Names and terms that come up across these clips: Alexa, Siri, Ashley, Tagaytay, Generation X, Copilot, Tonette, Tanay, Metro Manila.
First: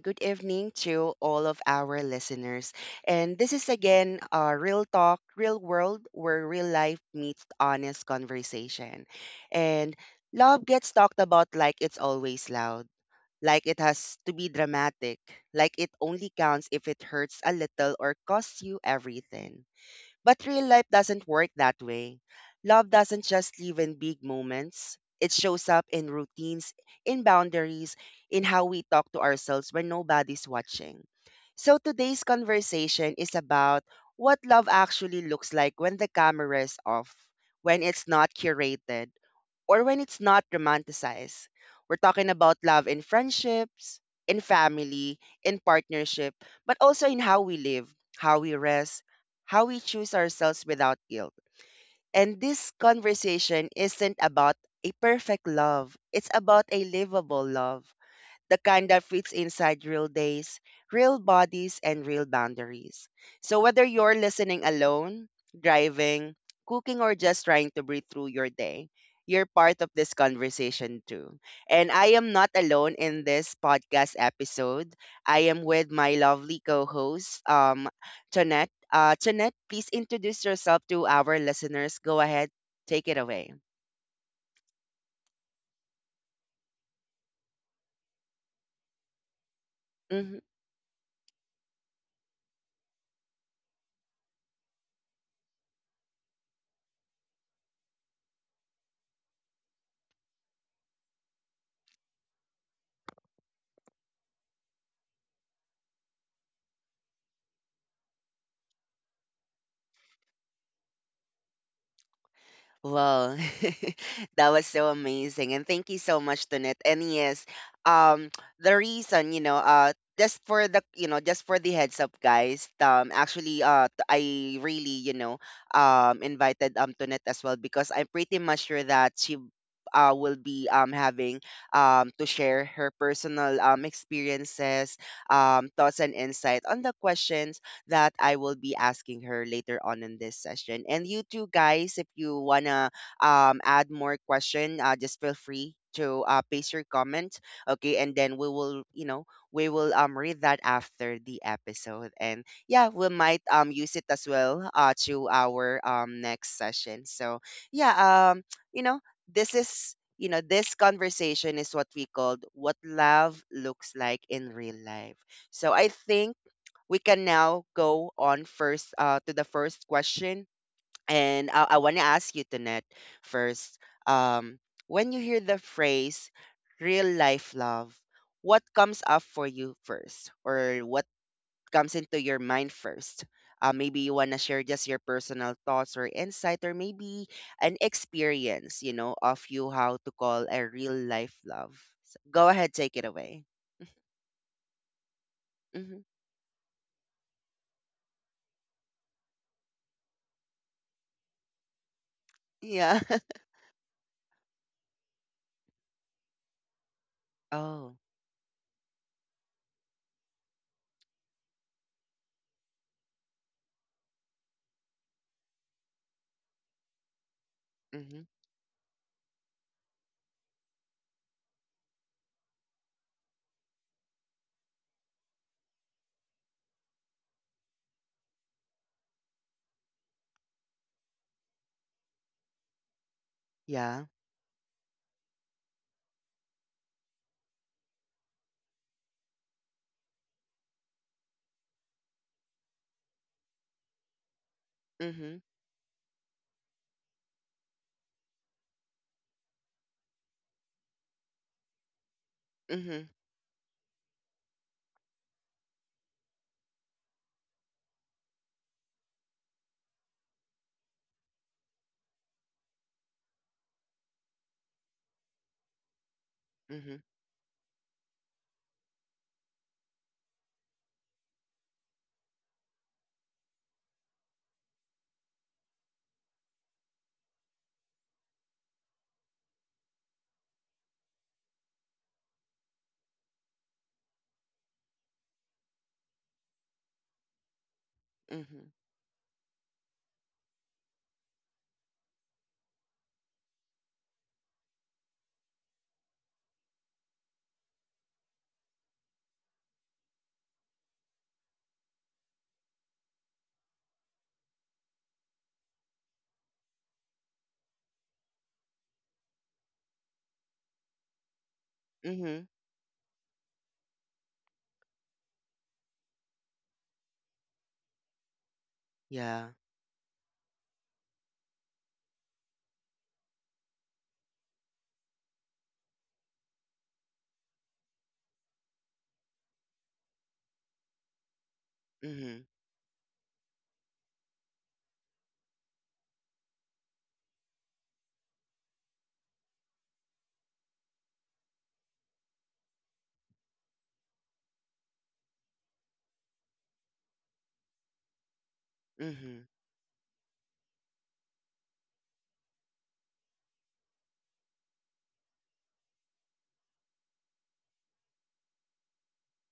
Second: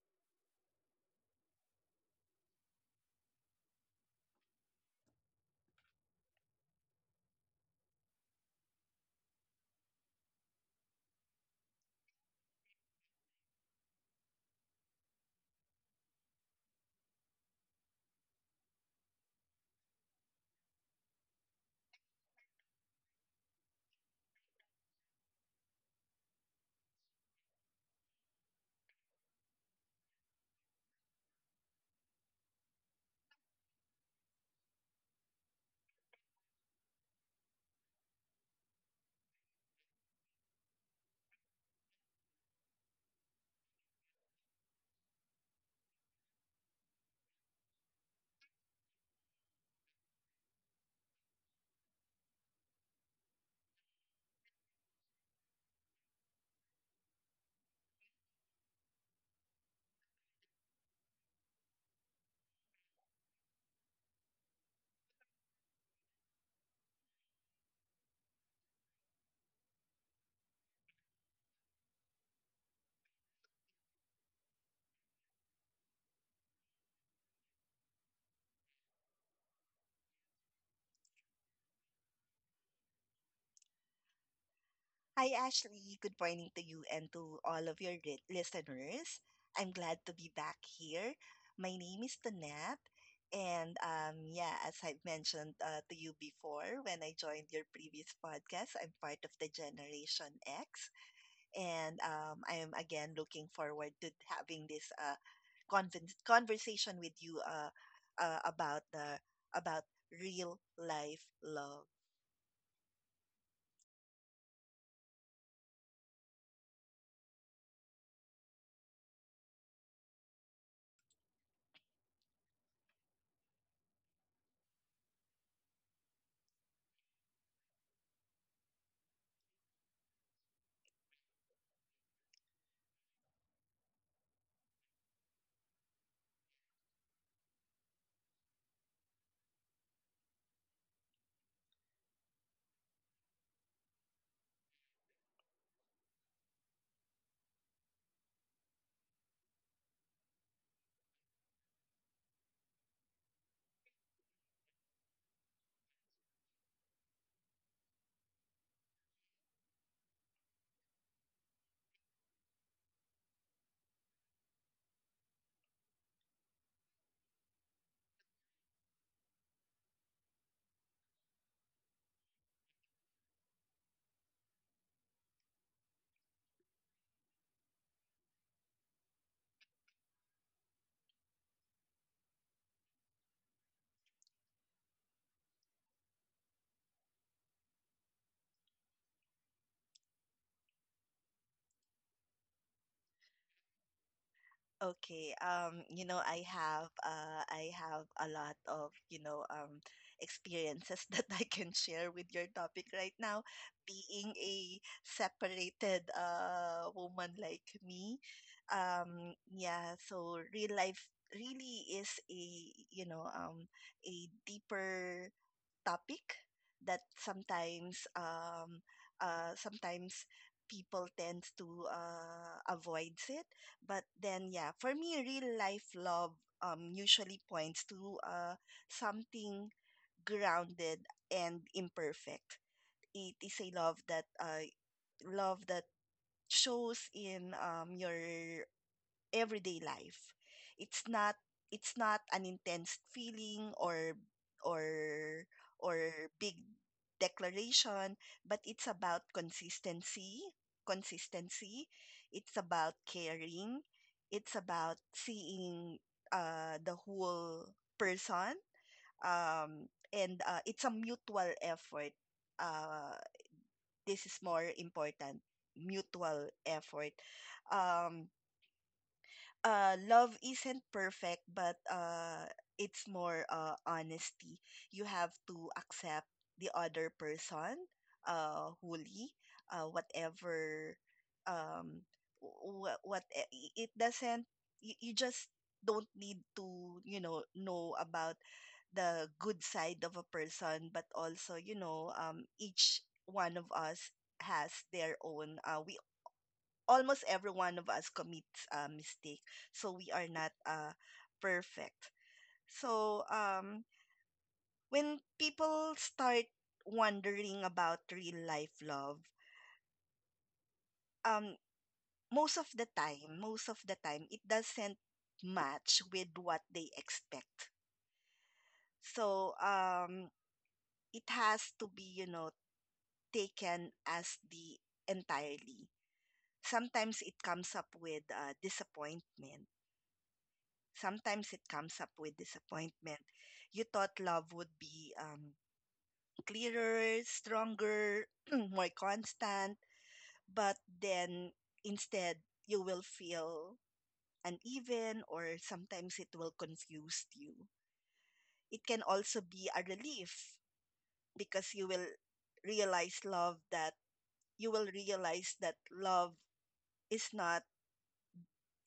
good evening to all of our listeners. And this is again Real Talk, Real World, where real life meets honest conversation. And love gets talked about like it's always loud, like it has to be dramatic, like it only counts if it hurts a little or costs you everything. But real life doesn't work that way. Love doesn't just live in big moments. It shows up in routines, in boundaries, in how we talk to ourselves when nobody's watching. So today's conversation is about what love actually looks like when the camera is off, when it's not curated, or when it's not romanticized. We're talking about love in friendships, in family, in partnership, but also in how we live, how we rest, how we choose ourselves without guilt. And this conversation isn't about a perfect love, it's about a livable love, the kind that fits inside real days, real bodies, and real boundaries. So, whether you're listening alone, driving, cooking, or just trying to breathe through your day, you're part of this conversation too. And I am not alone in this podcast episode. I am with my lovely co host, Tonette. Tonette, please introduce yourself to our listeners. Go ahead, take it away. Hi, Ashley. Good morning to you and to all of your listeners. I'm glad to be Mm-hmm. back here. My name is Tonette. And yeah, as I've mentioned to you before, when I joined your previous podcast, I'm part of the Generation X. And I am again looking forward to having this conversation with you about the about real life love. Well, that was so amazing. And thank you so much, Tunit. And yes, um, the reason, just for the heads up, guys, actually, I really, invited Tunit as well because I'm pretty much sure that she will be having to share her personal experiences, thoughts and insight on the questions that I will be asking her later on in this session. And you too, guys, if you wanna add more question, just feel free to paste your comment. Okay, and then we will read that after the episode, and yeah, we might use it as well to our next session. So yeah, um, you know, this conversation is what we called what love looks like in real life. So I think we can now go on first to the first question. And I want to ask you, Tanet, first. Um, when you hear the phrase real life love, what comes up for you first? Or what comes into your mind first? Maybe you want to share just your personal thoughts or insight, or maybe an experience, of you how to call a real life love. So go ahead, take it away. Okay, Hmm. You know, I have a lot of, you know, experiences that I can share with your Yeah. topic right now. Being a separated woman Oh. like me, yeah, so real life really is a, you know, a deeper topic that Hmm. Sometimes people tend to avoids it. But then, yeah, for me, real life love usually points to something grounded and imperfect. It is Yeah. a love that love that shows in your everyday life. It's not it's not an intense feeling Mm-hmm. or or big declaration, but it's about consistency. It's Mhm. about caring. It's about seeing the whole person. And it's a mutual effort. Uh, this is more important, mutual Mhm. effort. Um, love isn't perfect but it's more honesty. You have to accept the other person wholly, whatever. um it doesn't, you just don't need to, you know Mhm. about the good side of a person, but also, you know, each one of us has their own almost every one of us commits a mistake, so we are not perfect. So when people start wondering about real life love, um, Mhm. most of the time it doesn't match with what they expect. Yeah. So it has to be, you know, taken as the entirely. Sometimes it comes up with Mhm. Disappointment. You thought love would be clearer, stronger, more constant, but then instead you will feel uneven, or sometimes it will confuse you. It can Mhm. also be a relief because realize love that you will realize that love is not,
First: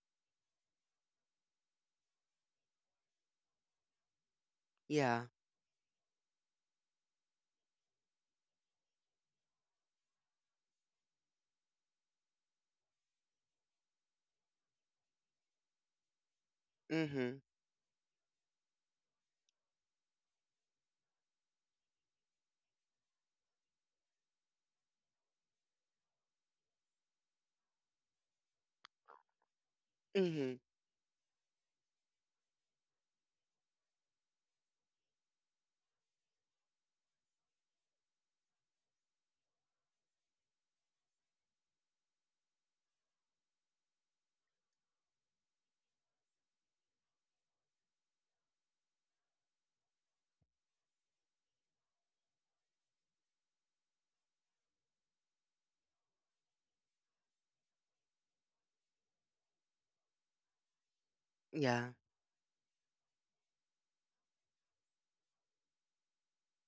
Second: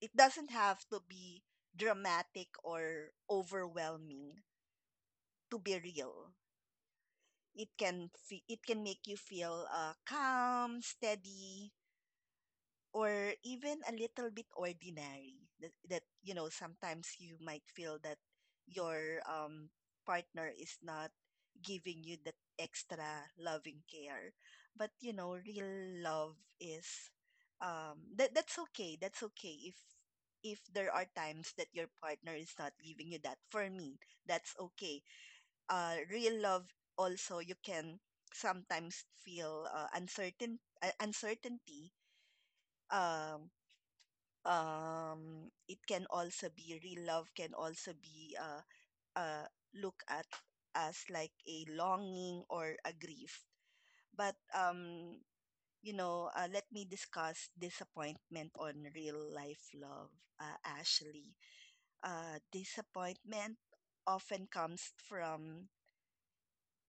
it doesn't have to be dramatic or overwhelming Yeah. to be real. It it can make you feel calm, steady, or even a little bit ordinary. That, that You know, sometimes you Mhm. might feel that your partner is not giving you that extra loving care, but you know real love is, that that's okay. That's okay if Mhm. there are times that your partner is not giving you that. For me, that's okay. Real love also, you can sometimes feel uncertainty. um it can also be, real love can also be uh look at as like a longing or a grief. But you know, let me discuss disappointment on real life love, Ashley. Yeah. Disappointment often comes from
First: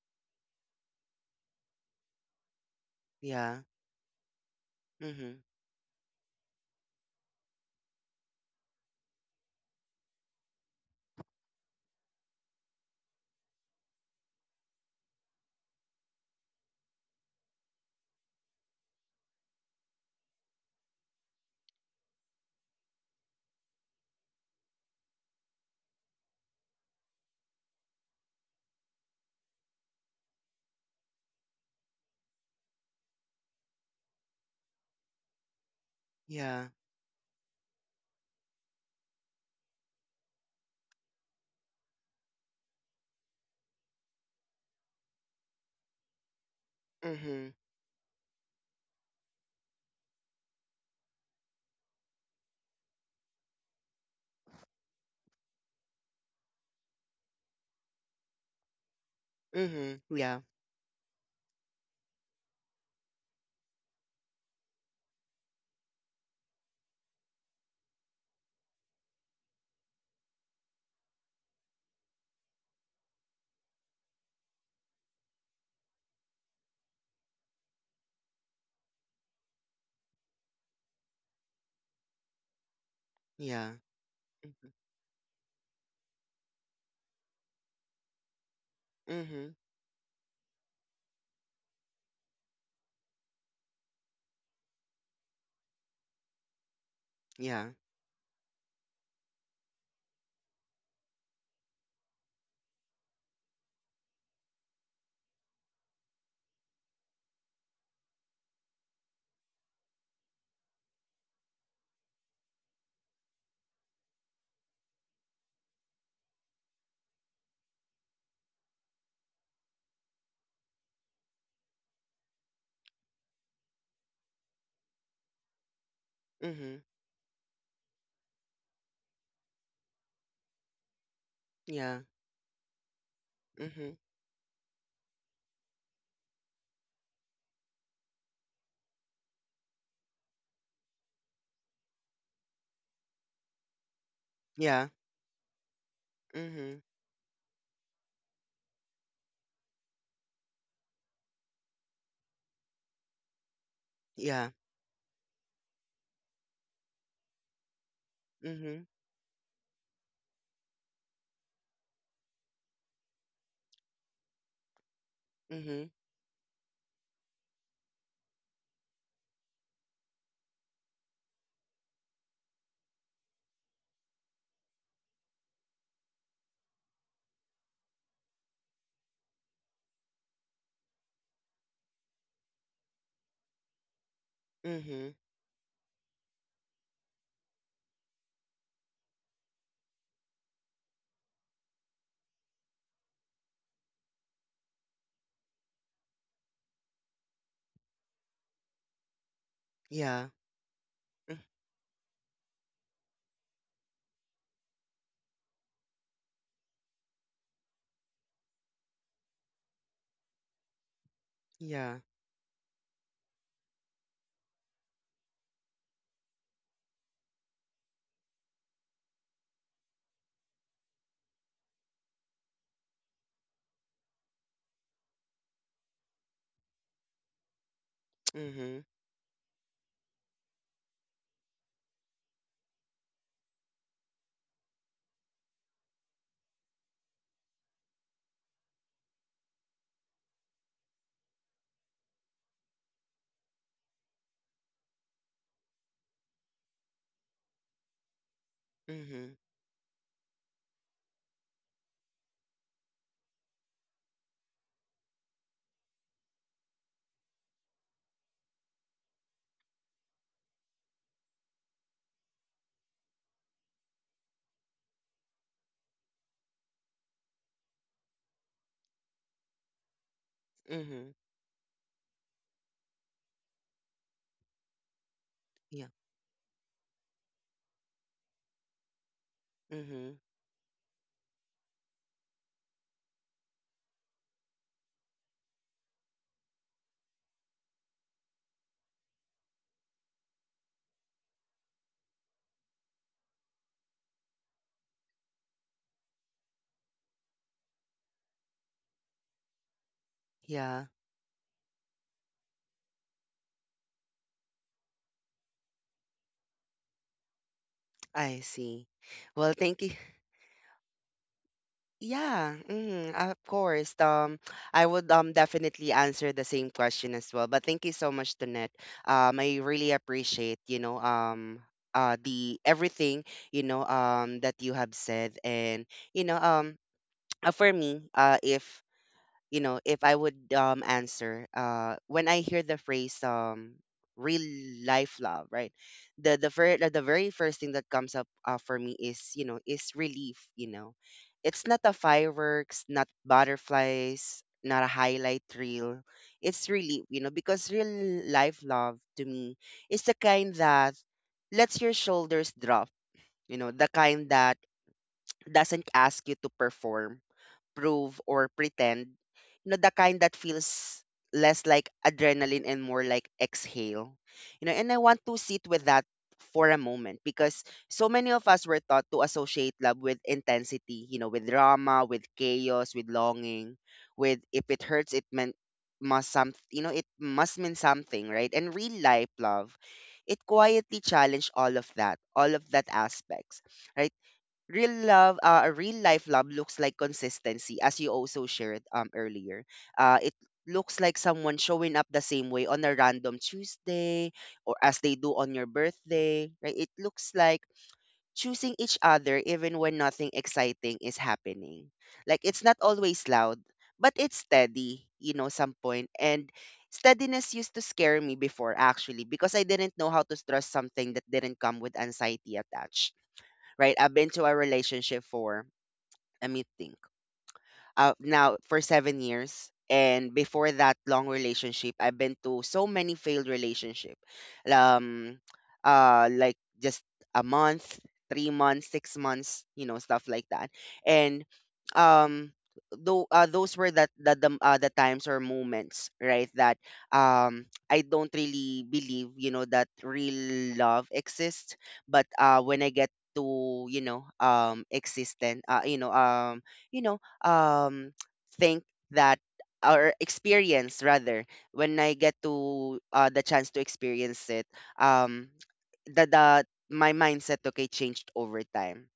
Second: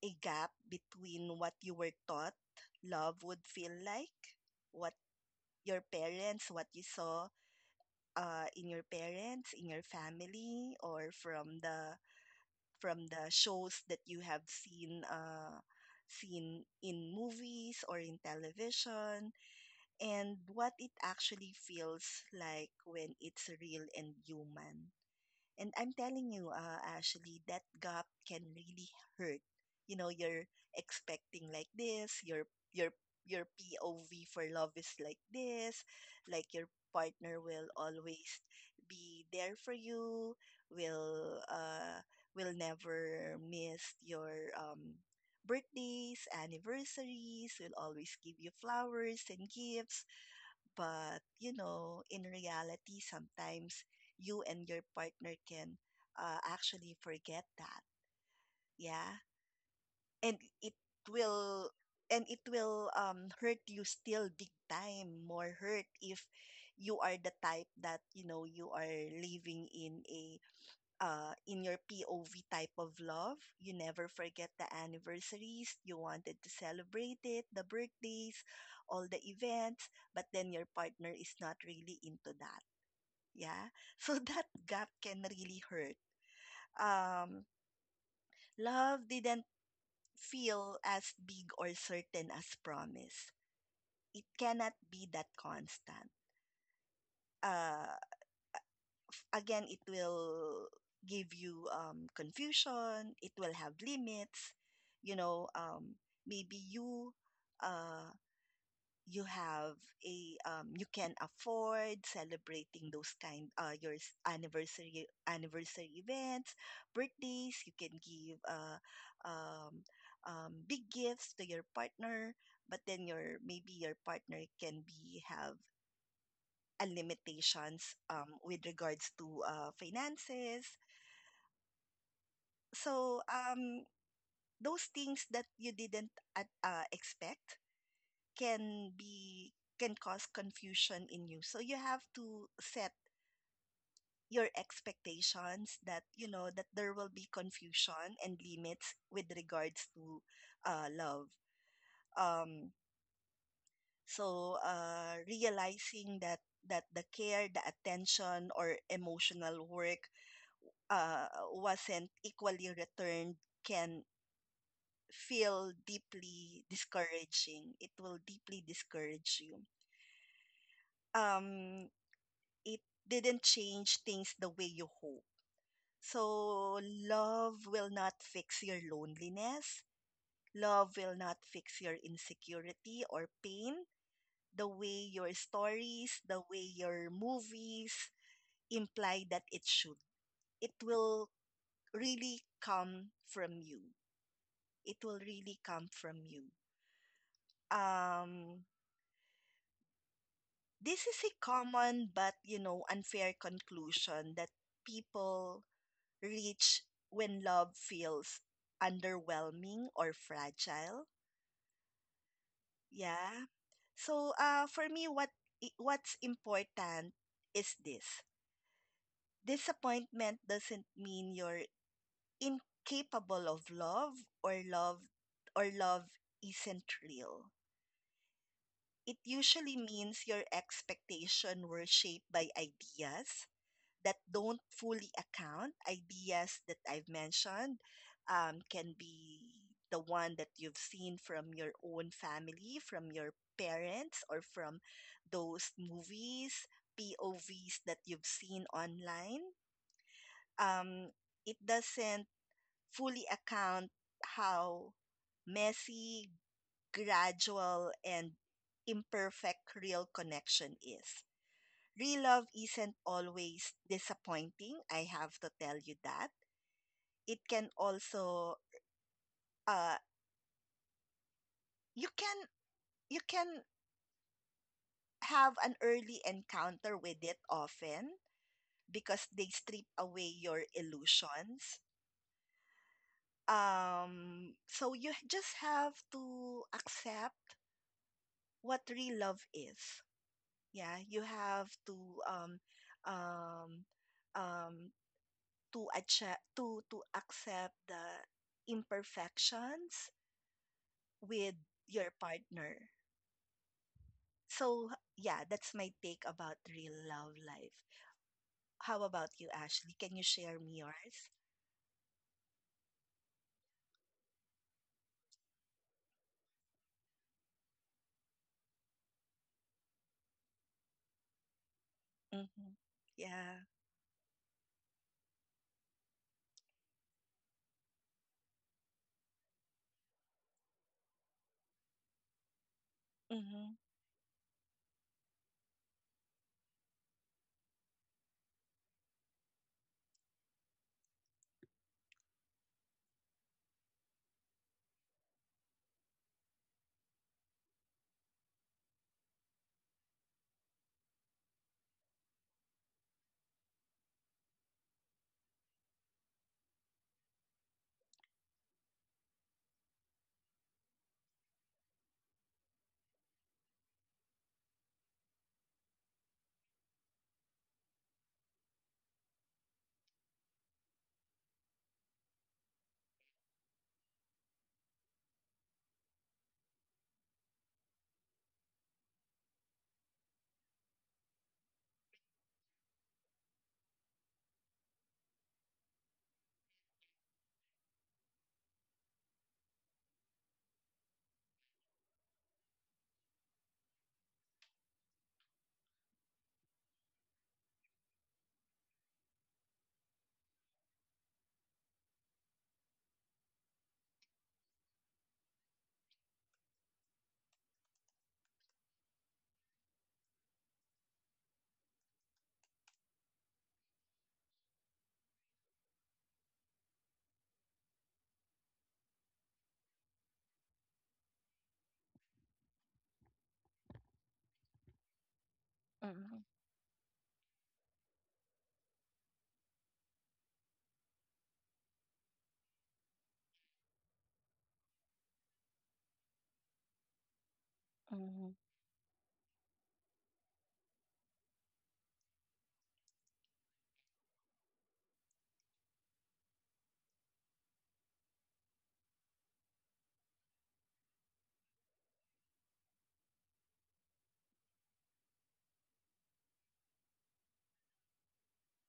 a gap between what you were taught love would Yeah. feel like, what Mhm. your parents, what you saw in your parents, in your family, or from the shows that you have seen in movies or in television, and what it actually feels like when it's real and human. And I'm telling you, Ashley, that gap can really hurt. You know, you're expecting like this, your your POV for love is like this, like your Yeah. partner will always be there for you, will uh will never miss your birthdays, anniversaries, Mhm. will always give you flowers and gifts. But, you know, in reality, sometimes you and your partner can actually forget that. Yeah. Mhm. And Yeah. it will it will hurt you still, big time more hurt if you are the type that, you know, you are living in a in your POV type of love. You never forget the anniversaries. You wanted to celebrate it, the birthdays, all the events, but then your partner is not really into that. Yeah. Yeah. So that Mhm. Mhm. gap can really hurt. Um, love didn't feel as big or certain as promise. It cannot be that constant. Uh, Yeah. Again it will give you confusion. It will have limits, you know. Maybe you, uh, you have a you can afford celebrating those kind, anniversary events, birthdays, you can give um, big gifts to your partner, but then your, maybe your partner can be have a Mhm. limitations with regards to finances. Yeah. So Mhm. those things that you didn't expect can be, can cause confusion in you. So you have to set your Yeah. expectations that, you know, that there Mhm. will be confusion and limits with regards to love. um so Yeah. uh realizing that the care, the attention, or Mhm. emotional work uh wasn't equally returned can feel Mhm. deeply discouraging. It will deeply discourage you. Um, it didn't change things the way you hope. So, love will not fix your loneliness. Love will not fix your insecurity or pain. The way Mhm. your stories, the way your movies imply that it should. It will really come from you. It will really come from you. Um, Yeah. This is a Mm. common but, you know, unfair conclusion that people reach when love feels underwhelming or fragile. Yeah. Yeah. So, for me, what's important is this: disappointment doesn't mean you're incapable of love, or love or love isn't real. Mhm. It usually means your expectation were shaped by ideas, that don't fully account, ideas that I've mentioned, can be the one that you've seen from your own family, from your parents, or from those movies, POVs that you've seen Mhm. online. Um, it doesn't fully account how messy, gradual, and imperfect real connection is. Real love isn't always disappointing. I have to tell you that. It can also, uh Mhm. you can you can have an Yeah. early encounter with it often because they strip away Mhm. your illusions. So you just have to accept what real love is. Yeah, you have to um um um to accept the imperfections Yeah. with your partner. So, yeah, that's my take about real love life. I see. How about you, Well, thank Ashley? you. Can you share me yours? Yeah, of course. I would definitely answer the same question as well. But thank you so much, Donette. I really appreciate, the Mm-hmm. everything, Yeah. That you have said, and you know, um, for me, if if I would answer, when I hear the phrase Mm-hmm. real life love, right? The very first thing that comes up for me is relief. It's not a fireworks, not butterflies, not a highlight reel. It's relief, because real life love to me is the kind that lets your shoulders drop. The kind that doesn't ask you to perform prove or pretend. The kind that feels less like adrenaline and more like exhale. And I want to sit with that for a moment because so many of us were taught to associate love with intensity, with drama, with chaos, with longing, with if it hurts, it meant must some it must mean something, right? And real life love, it quietly challenged all of that aspects, right? Real life love looks like consistency, as you also shared earlier. It looks like someone showing up the same way on a random Tuesday or as they do on your birthday, right? It looks like choosing each other even when nothing exciting is happening. Like it's not always loud, but it's steady, some point. And steadiness used to scare me before, actually, because I didn't know how to trust something that didn't come with anxiety attached, right? I've been to a relationship for a meeting, now, for 7 years. And before that long relationship, I've been to so many failed relationship, um, like Mm-hmm. just a month, 3 months, 6 months, stuff like that. And um, though those were that the times or moments, right? That I don't Mm-hmm. really believe, that real love exists. But when I get to existent you know um, think that or experience rather, when I get to the chance to experience it, um, the my mindset, okay, changed over time.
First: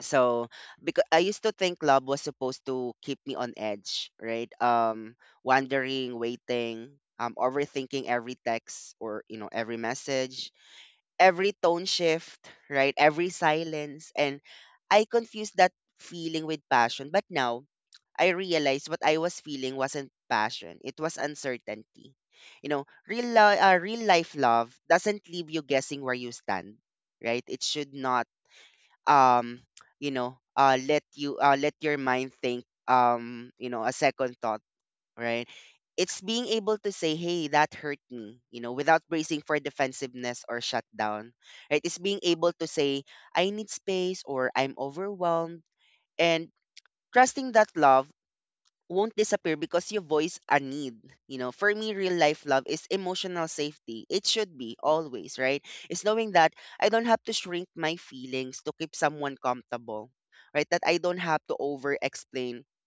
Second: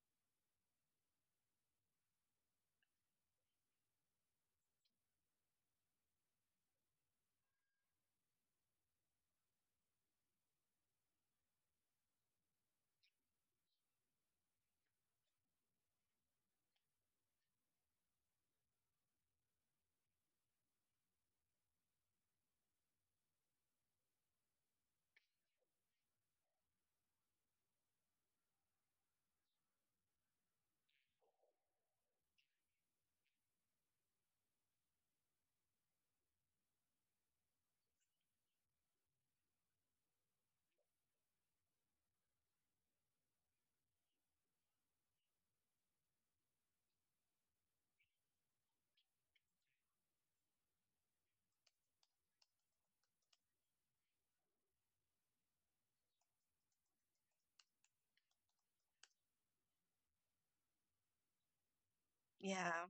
So because I used to think love was supposed to keep me on edge, right? Wondering, waiting, overthinking every text or every message, every tone shift, right? Every silence. And I confused that feeling with passion. But now I realized what I was feeling wasn't passion, it was uncertainty. Real life love doesn't leave you guessing where you stand, right? It should not, um, let you let your mind think, a second thought, right? It's being able to say, hey, that hurt me, without bracing for defensiveness or shutdown, right? It's being able to say, I need space or I'm overwhelmed. And trusting that love won't disappear because you voice a need. For me, real life love is emotional safety. It should be always, right? It's knowing that I don't have to shrink my feelings to keep someone comfortable, right? That I don't have to over explain Yeah.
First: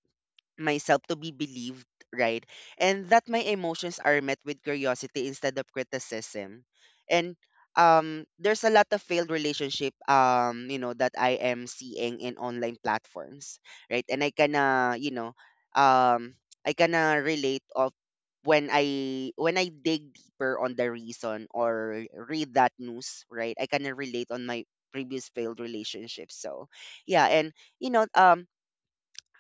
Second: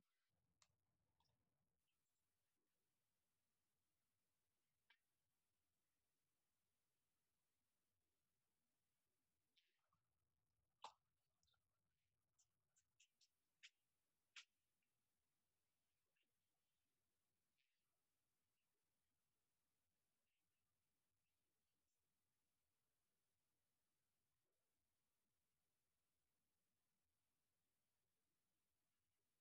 myself to be believed, right? And that my emotions are met with curiosity instead of criticism. And there's a lot of failed relationship that I am seeing in online platforms, right? And um I kinda relate of when I dig deeper on the reason or read that news, right? I kinda relate on my previous failed relationships. So yeah, and you know, um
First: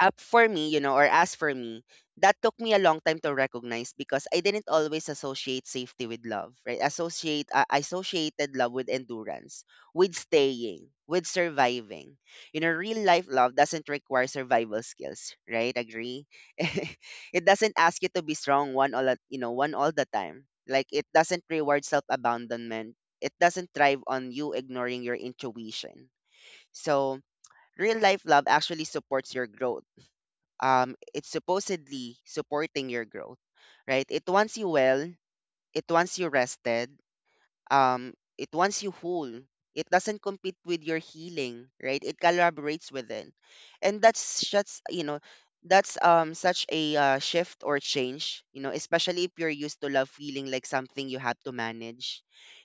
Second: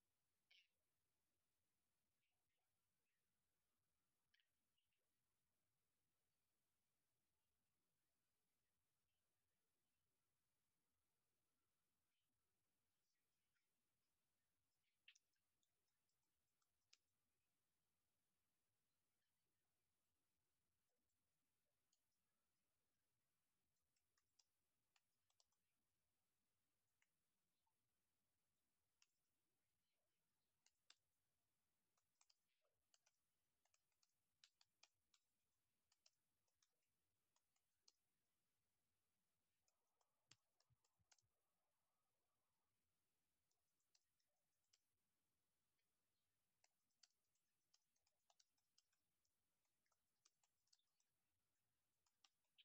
up for me, or as for me, that took me a long time to recognize because I didn't always associate safety with love, right? Associate I associated love with endurance, with staying, with surviving. Real life love doesn't require survival skills, right? Agree? It doesn't ask you to be strong one all at, one all the time. Like it doesn't reward self-abandonment. It doesn't thrive on you ignoring your intuition. So, real life love actually supports your growth, it's supposedly supporting your growth, right? It wants you well, it wants you rested, um, it wants you whole. It doesn't compete with your healing, right? It collaborates within, and that's just you know that's such a shift or change, especially if you're used to love feeling like something you have to manage,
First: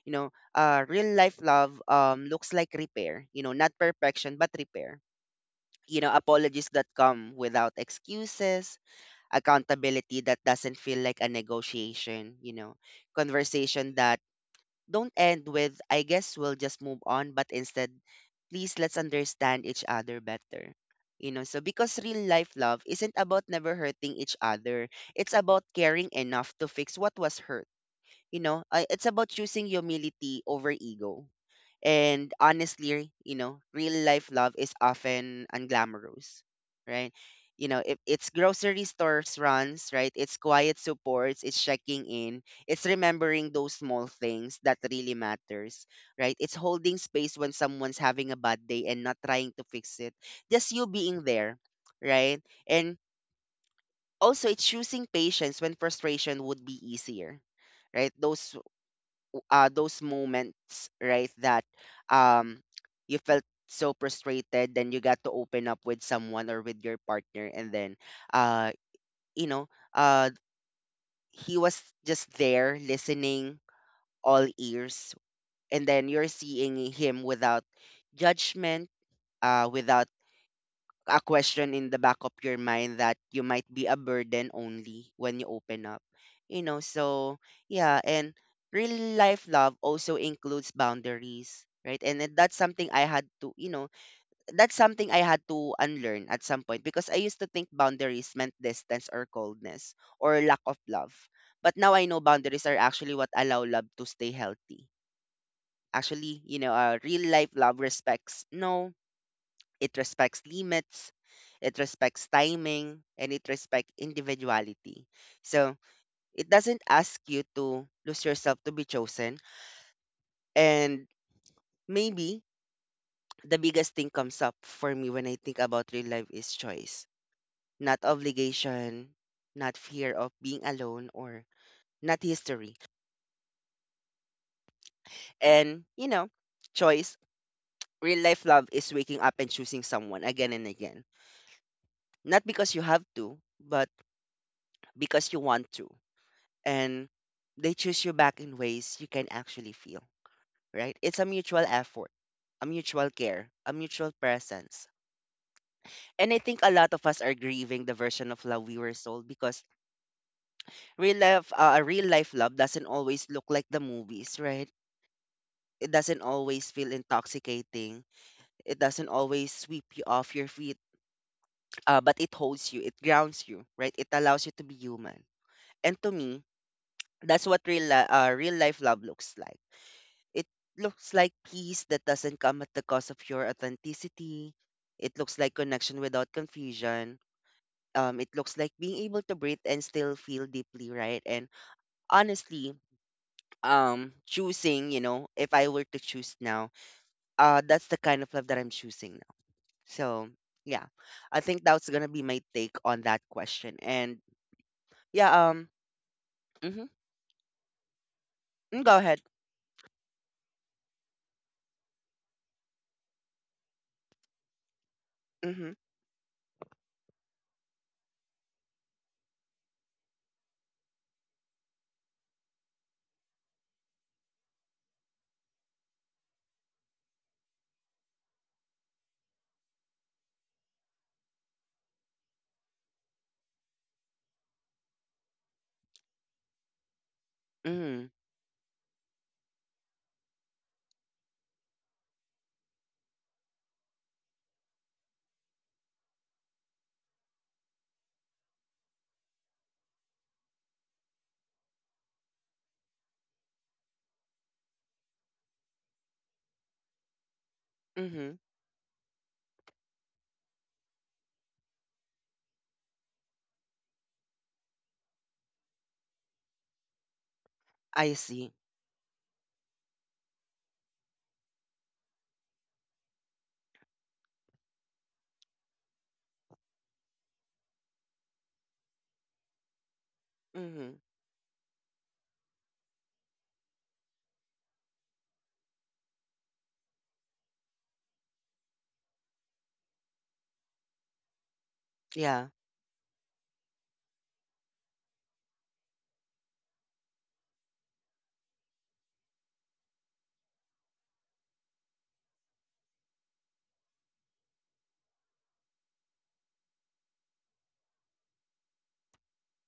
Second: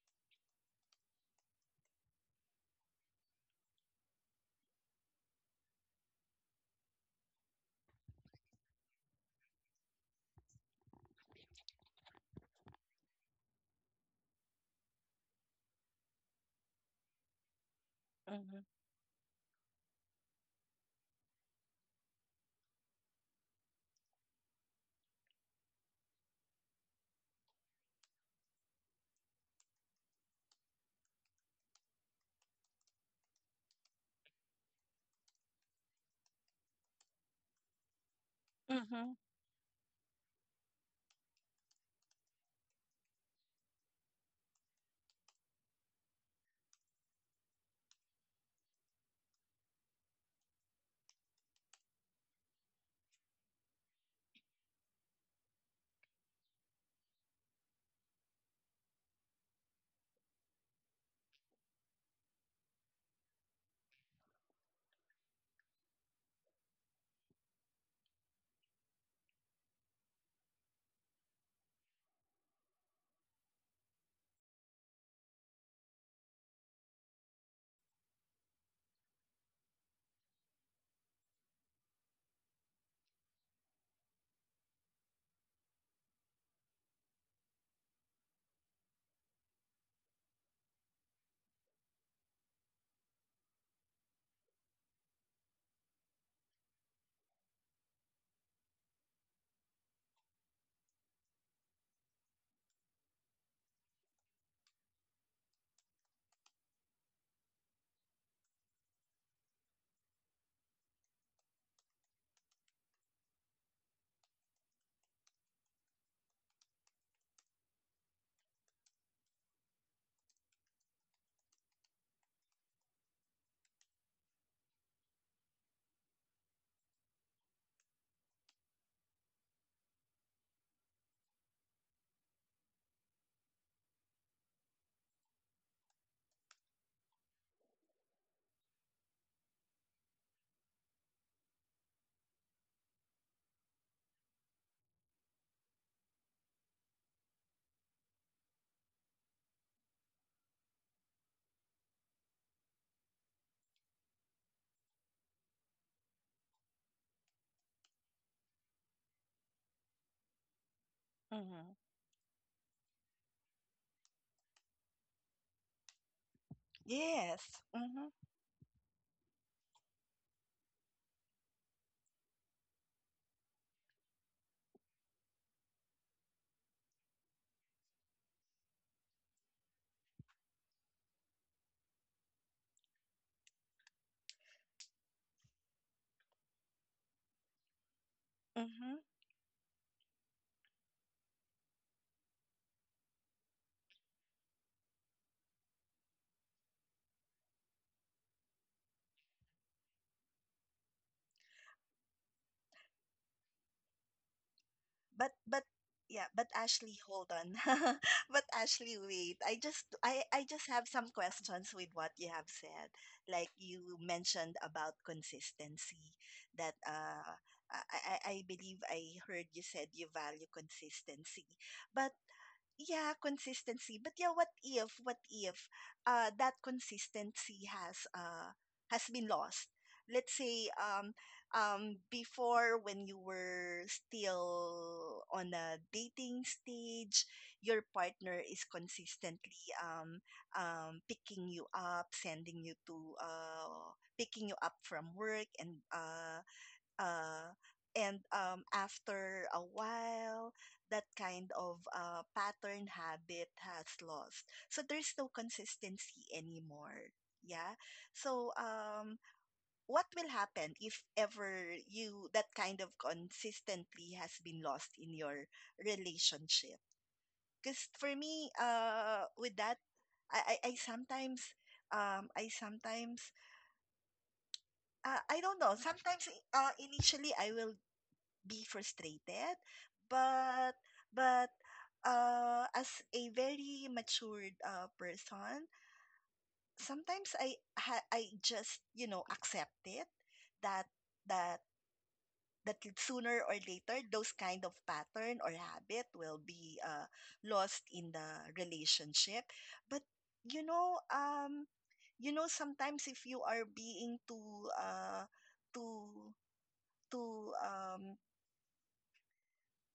Real life love looks like repair, not perfection but repair. Apologies that come without excuses, accountability that doesn't feel like a negotiation, conversation that don't end with, I guess we'll just move on, but instead, Mm-hmm. please let's understand each other better. So because real life love isn't about never hurting each other, it's about caring enough to fix what was hurt. It's about choosing humility over ego. And honestly, real life love is often unglamorous, right? If it's grocery Mm-hmm. stores runs, right? It's quiet supports, it's checking in, it's remembering those small things that really matters, right? It's holding space when someone's having a bad day and not trying to fix it. Just you being there, right? And also it's choosing patience when frustration would be easier, right? Those moments, right, that um, you felt so frustrated, then you got to open up with someone or with your partner, and then, uh, you know, uh, he was just there listening, all ears, and then you're seeing him without judgment, without a question in the back of your mind that you might be a burden only when you open up. So yeah, and real life love also includes boundaries, right? And then that's something I had to unlearn at some point because I used to think boundaries meant distance or coldness or lack of love. But now I know boundaries are actually what allow love to stay healthy. Actually, real life love respects no it respects limits, it respects timing, and it respects individuality. So it doesn't ask you to lose yourself to be chosen. And maybe the biggest thing comes up for me when I think about real life is choice, not obligation, not fear of being alone, or not history. And choice, real life love is waking up and choosing someone again and again. Not because you have to, but because you want to. And they choose you back in ways you can actually feel, right? It's a mutual effort, a mutual care, a mutual presence. And I think a lot of us are grieving the version of love we were sold because real life, Mm-hmm. uh, a real life love doesn't always look like the movies, right? It doesn't always feel Yes. intoxicating. Mm-hmm. It doesn't always sweep you off your feet, but it holds you, it grounds you, right? It allows you to be human. And to me, that's what real life love looks like. It looks like peace that doesn't come at the cost of your authenticity. It looks like connection without confusion. It looks like Mm-hmm. being able to breathe and still feel deeply, right? And honestly, if I were to choose now, that's the kind of love that I'm choosing now. So yeah, I think that's gonna be my take on that question. And but yeah, but yeah, but mhm, Ashley, hold on. But mm, Ashley, go ahead. wait, I just have some questions with what you have said. Like you mentioned about Mm-hmm, consistency, that I believe I heard you said you value consistency, but yeah consistency but yeah what if that consistency has been lost? Let's say before, when you were still on a dating stage, your mm-hmm, partner is consistently picking you up, sending you to, uh, picking you up from work. And uh uh, and um, after a while, that kind of pattern, habit has lost. So there's no consistency anymore. Yeah. mm-hmm. So what will happen if ever you, that kind of consistently has been lost in your relationship? Because for I me, see. With that, I sometimes, um, I sometimes, I don't know. Sometimes, initially I will be frustrated, but Mm-hmm. but as a very matured person, sometimes I just, you know, accept it that that Yeah, sooner or later those kind of pattern or habit will be lost in the relationship. But you know, you know, sometimes if you are being too too um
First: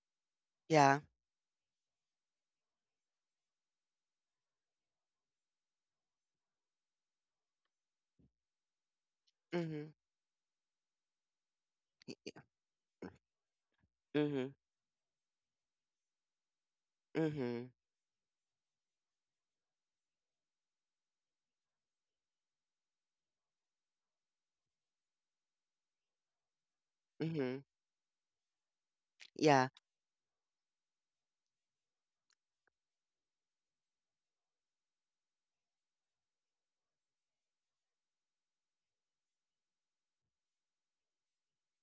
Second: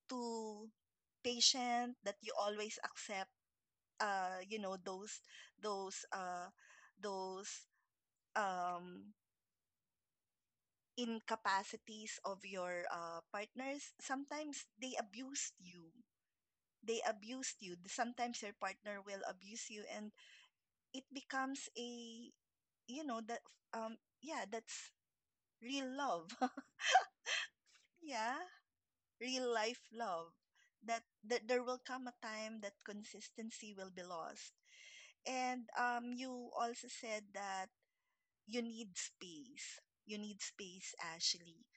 too yeah. patient that you always accept, you know, those uh those um Mm-hmm. incapacities of your partners, Mm-hmm. sometimes they abused you, they abused Mhm. you sometimes your partner will abuse you and it becomes a, you know, that um yeah, that's real love. Mhm. Yeah, real Yeah. life love, that there will come a time that consistency will be lost. And you also said that you need space. You need space, Ashley.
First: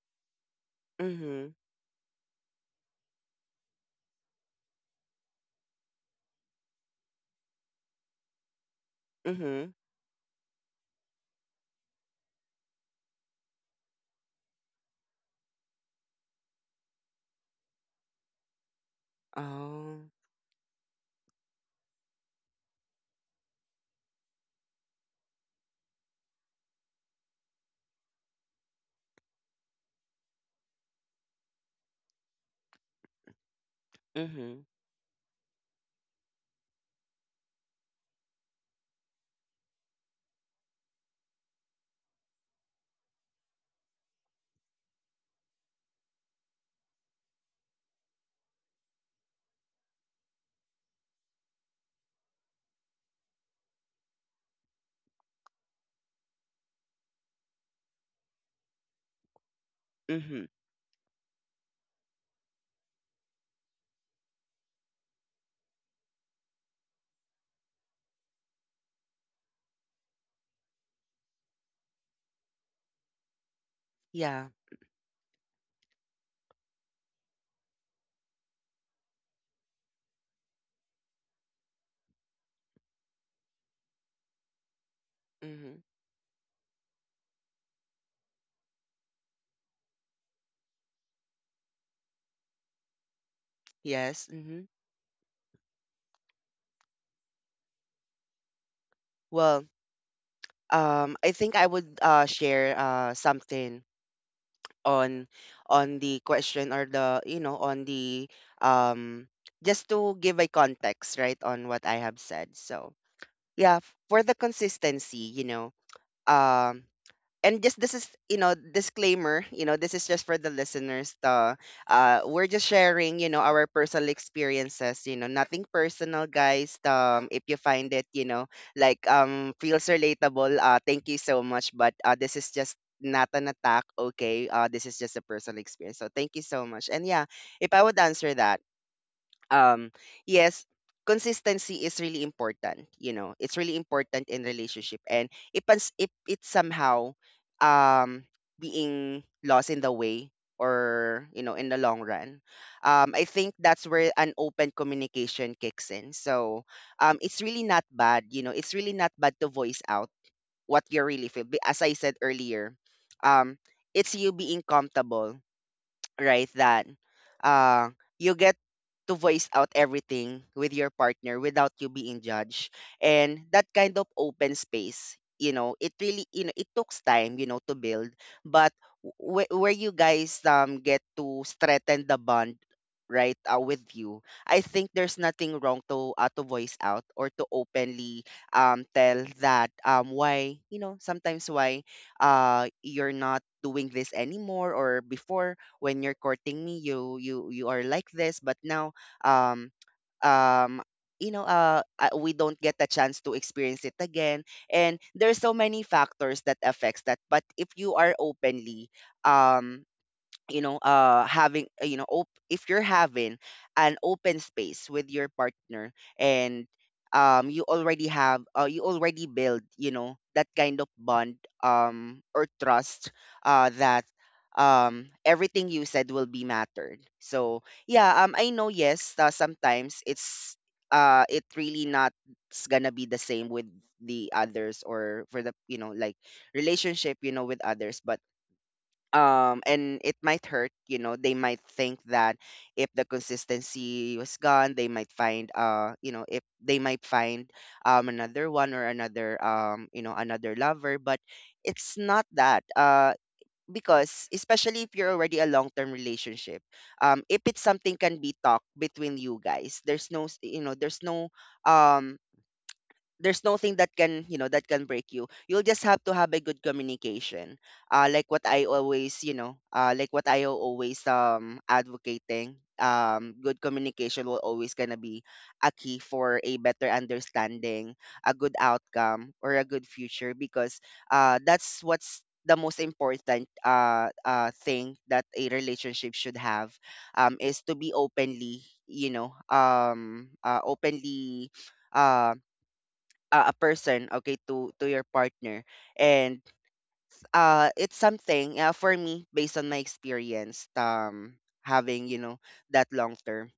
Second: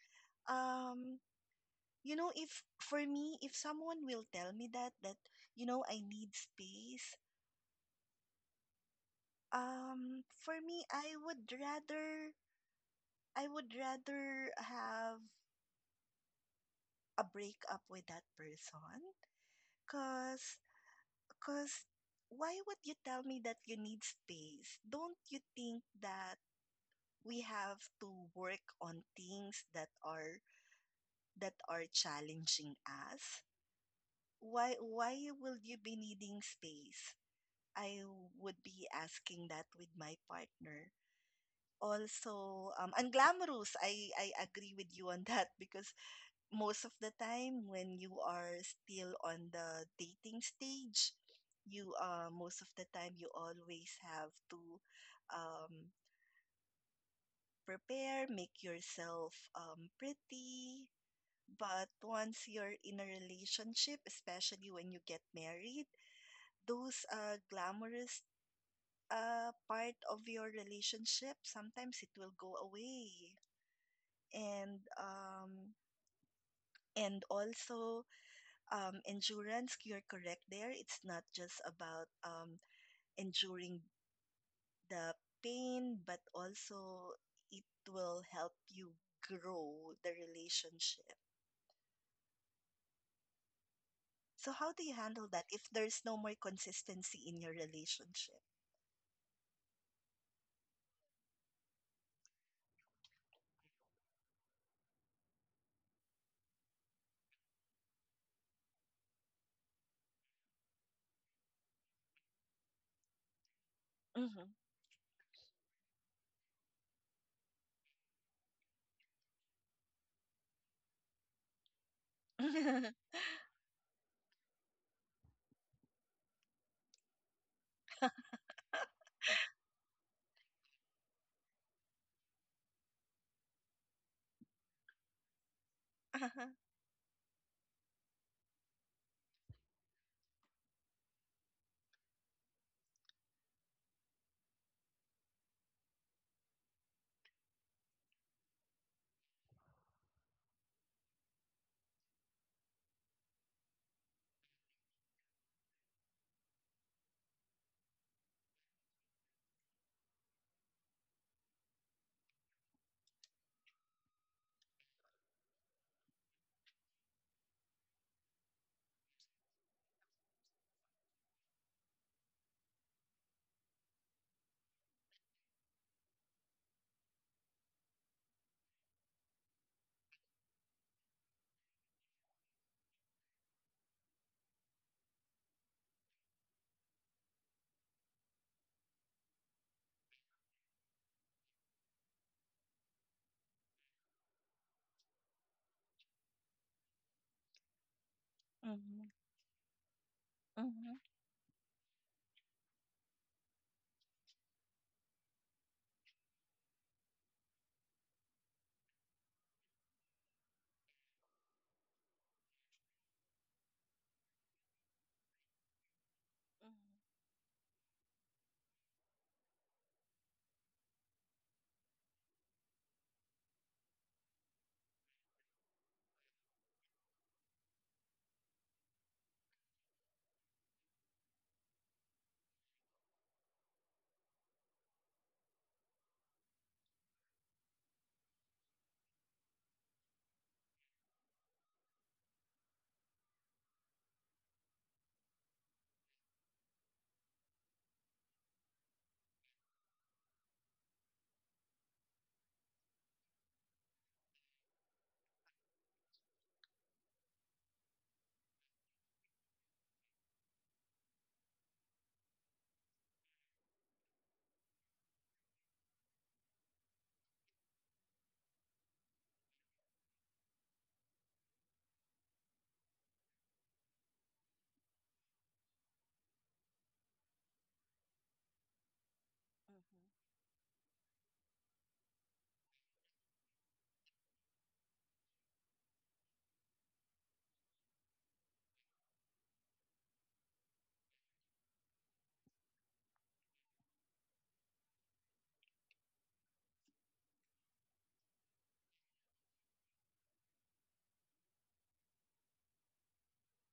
Um, Mhm. you know, if for me, if someone will tell me that, you know, I need space, Mhm. For me, I would rather have a breakup with that person. Oh. Cause, cause why would you tell me that you need space? Don't you think that we have to work on things that are challenging us, Mhm. Why will you be needing space? I would be asking that with my partner. Also, unglamorous. I agree with you on that because most of the time when you are still on the dating stage, you most of the time you always have to um, prepare, make yourself Mhm. pretty. But once you're in a relationship, especially when you get married, those glamorous part of your relationship, sometimes it will go away. Yeah. And also endurance, you're correct there. It's not just about enduring the Mhm. pain, but also it will help you grow the relationship. Yes. So how Mhm. do you handle that if there's no more consistency in your relationship? Well, I think I would share something on the question, or the, on the, um just to give a context, right, on what I have said. So, yeah, for the Mhm. consistency, um. And just this is, disclaimer, this is just for the listeners. We're just sharing, our personal experiences. Nothing personal, guys. If you find it, like feels relatable, thank you so much. But this is just not an attack, okay? This is just a personal experience, so thank Uh-huh. you so much. And yeah, if I would answer that, um yes, consistency is really important, it's really important in relationship. And if it's somehow um being lost in the way, or, in the long run, I think that's where an open communication kicks in. So it's really not bad, it's really not bad to voice out what you really feel. As I said earlier, um it's you being comfortable, right? Then uh you get to voice out everything with your partner without you being judged. And that kind of open space, it really, it takes time, to build. But where you guys get to strengthen the bond, right, with you. I think there's nothing wrong to voice out, or to openly tell that, why, sometimes, why you're not doing this anymore. Or before, when you're courting me, you are like this, but now Mhm. um um Mhm. We don't get a chance to experience it again. And there's so many factors that affects that. But if you are openly, um having, if you're having an open space with your partner, Mhm. and you already have, you already build, that kind of bond, or trust, that, everything you said will be mattered. So yeah, I know, yes, sometimes it's, it really not, it's gonna be the same with the others, or for the, like, relationship, with others. But and it might hurt, they might think that if the consistency was gone, they might find, if they might find another one, or another, another lover. But it's not that, because especially if you're already a long-term relationship, if it's something can be talked between you guys, there's no um there's nothing that can, that can break you. You'll just have to have a good communication, like what I always, like what I always, advocating, good communication will always gonna be a key for a better understanding, a good outcome, or a good future. Because that's what's the most important, thing that a relationship should have, is to be openly, openly, uh, a person, okay, to your partner. And it's something, for me based on my experience, having, that long term,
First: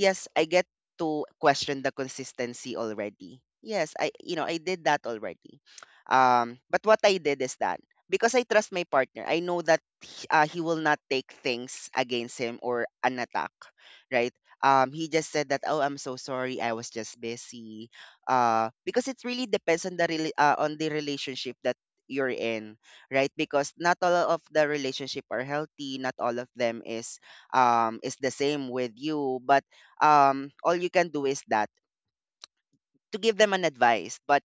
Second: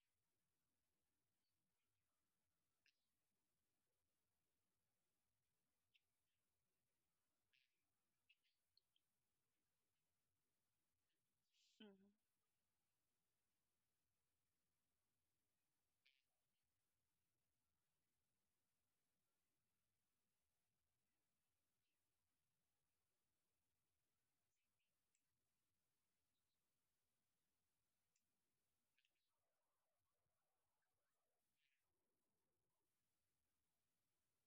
yes, I get to question the consistency already. Yes, I did that already. But what I did is that because I trust my partner, I know that he will not take Mhm. things against him or an attack, right? He just said that, "Oh, I'm so sorry. I was just busy." Because it really depends on the relationship that you're in, right? Because not all of the relationship are healthy. Not all of them is the same with you. But all you can do is that to give them an advice. But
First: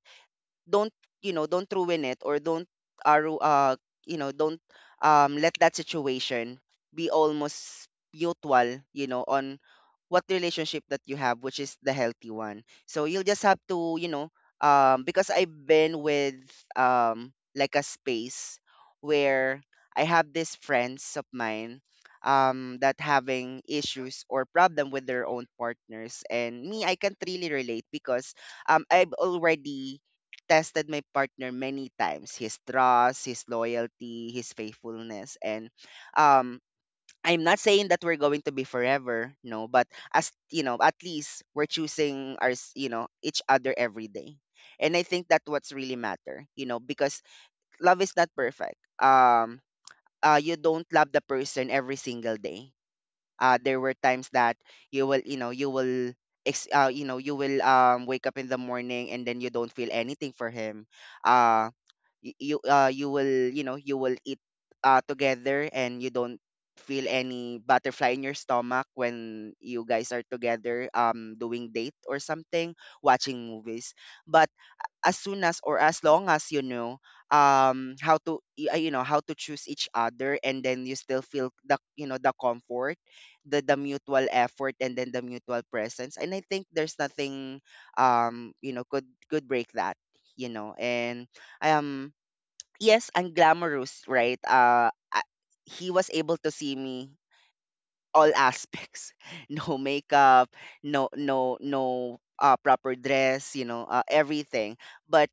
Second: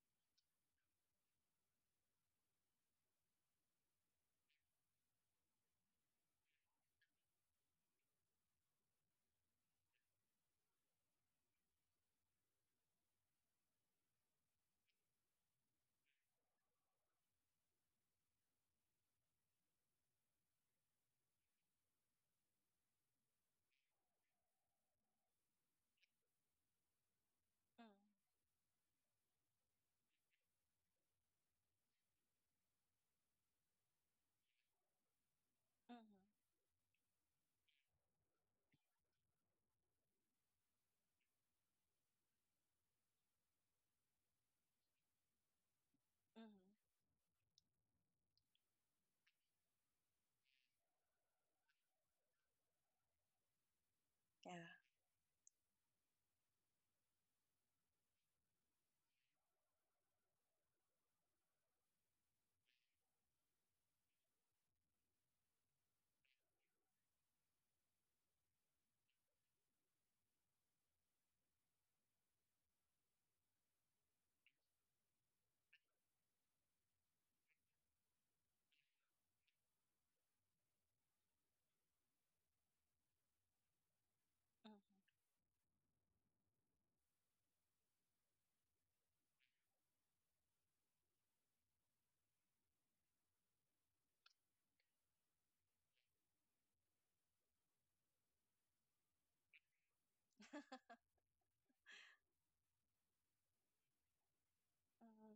don't, don't ruin it, or don't, uh, ru- uh don't let that situation be almost mutual, on what relationship that you have, which is the healthy one. So you'll just have to, because I've been with, like, a space where I have these friends of mine, that having issues or problem with their own partners, and me, I can't really relate, Mhm. Mhm. because I've already tested my partner many times, his trust, his loyalty, his faithfulness. And Mhm. um I'm not saying that we're going to be forever, no, but as you know, at least we're choosing our, each other every day. And I think that what's really matter, Mhm. Because love is not perfect. You don't love the person every single day. There were times Yeah. that you will, you will, you will wake up in the morning, and then you don't feel anything for him. Uh, you will, you will eat together, and you don't feel any butterfly in your stomach when you guys are together, doing date or something, watching movies. But as soon as, or as long as, how to, how to choose each other, and then you still feel the, the comfort, the, mutual effort, and then the mutual presence. And I think there's nothing, could break that, and I am, yes, and glamorous, right? He was able to see me all aspects, no makeup, no no no proper dress, you know, everything. But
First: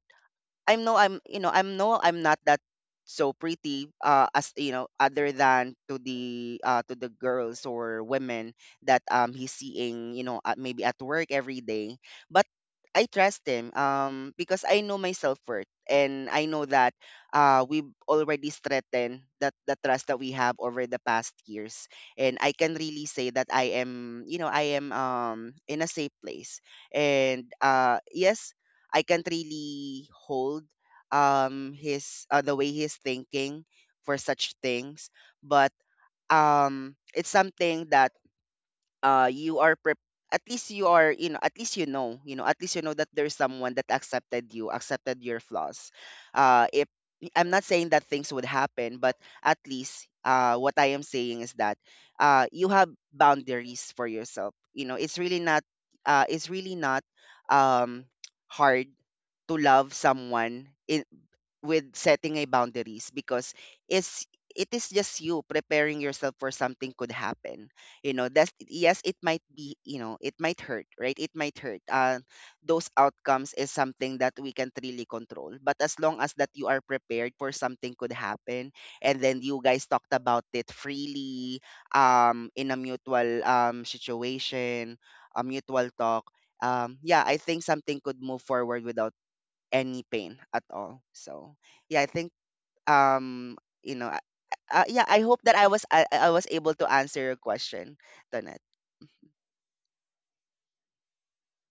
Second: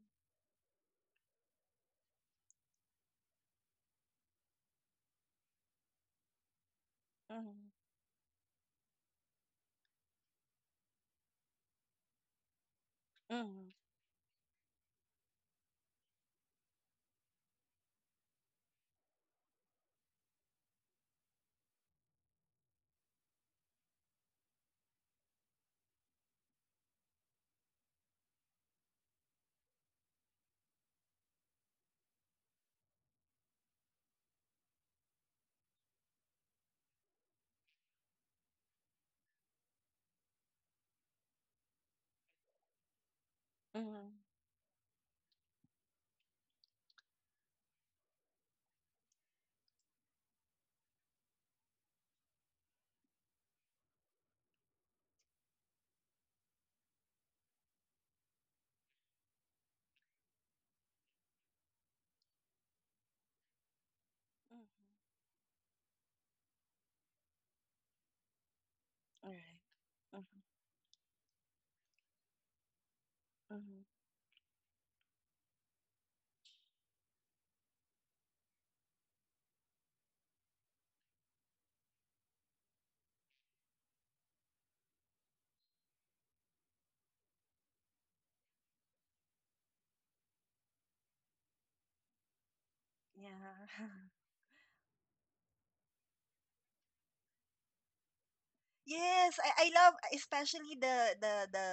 I'm no I'm you know I'm no I'm not that so pretty, as you know, other than to the, to the girls Mhm. or women that, he's seeing, you know, at, maybe at work every day. But I Mhm. trust him, Mhm. Because I know my self worth, and I know that we've already strengthened that, the trust that we have over the past years. And I can really say that I am, I am, in a safe place. And yes, I can't really hold, his, the way he's thinking for such things. But it's something that you are prep at least you are you know at least you know at least you know that there's someone that Mhm. accepted your flaws. If I'm not saying that things would happen, but at least what I am saying is that you have boundaries for yourself. It's really not uh it's really not um hard to love someone in with setting a boundaries, because it's Mhm. it is just you preparing yourself for something could happen. That's, yes, it All might right. be, it Mhm. might hurt, right? it might hurt Those outcomes is Mhm. something that we can't really control, but as long as that you are prepared for something could happen, and then you guys talked about it freely, in a mutual situation, a mutual talk. Yeah, I think something could move forward without any pain at all. So yeah, I think um Yeah. you know I- yeah, I hope that I was able to answer your question, Donette. Yes, I love especially the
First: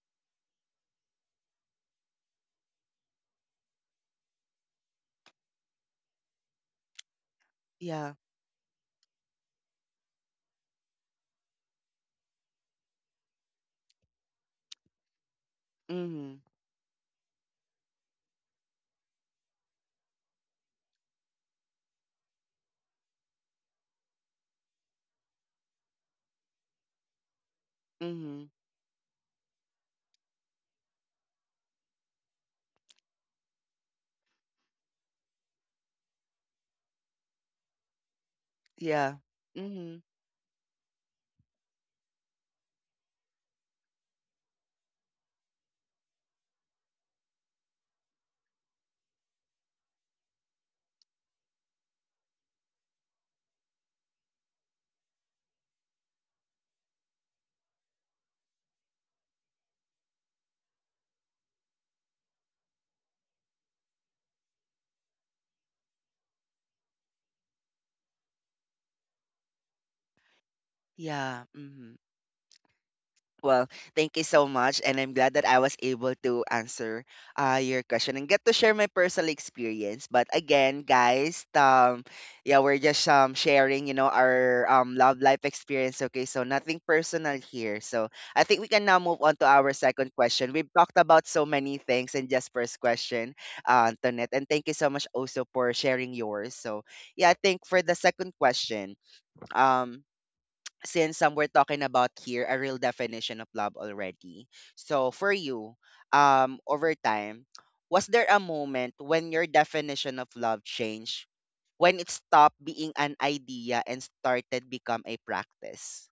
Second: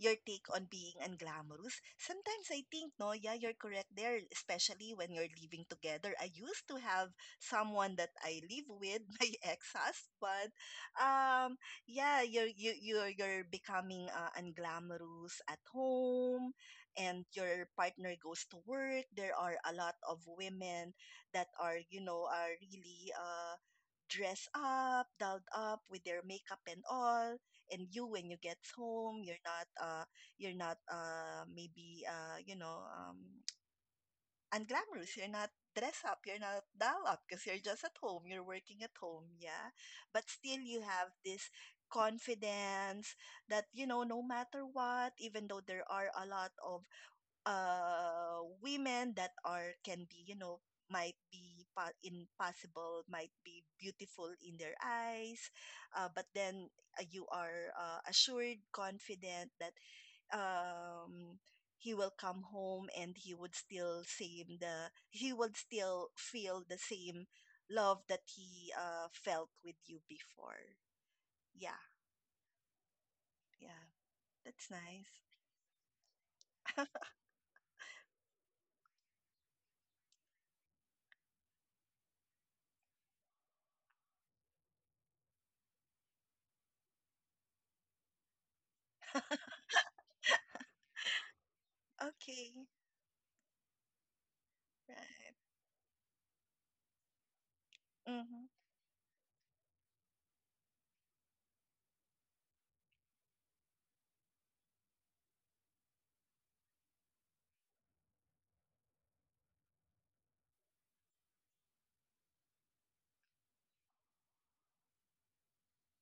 your take on being unglamorous. Sometimes I think no, yeah, you're correct there, especially when you're living together. I used to have someone that Yeah. I live with, my ex-husband. Um, yeah, you're you you're becoming unglamorous at Mhm. home and your partner goes to work. There are a lot of women that are, you know, are really dressed up, dolled up with their makeup and all, and you when you Mhm. get home, you're not maybe unglamorous. You're not dress up, you're not dolled up because you're just at home, you're working at Yeah. home, yeah. Mhm. But still you have this confidence that you know no matter what even though there are a lot of women that are can be you know might be impossible might be beautiful in their eyes but then you are assured confident that um he will come home and he would still feel the same love that he felt with you before. Yeah. Yeah, Mhm. Well, yeah, thank you so that's much, and I'm nice. glad that I was able to answer your question and get to share my personal experience. But again, guys, yeah, we're just sharing, our love life experience. Okay, so nothing personal here. So I think we can now move on to our second question. We've talked about so many things in just Okay, first question, Antoinette, and thank you so much right. also for sharing yours. So yeah, I think for the second Mm-hmm. question, um since we're talking about here a real definition of love already. So for you, over time, was there a moment when your definition of love changed, when it stopped being an idea and started become a practice?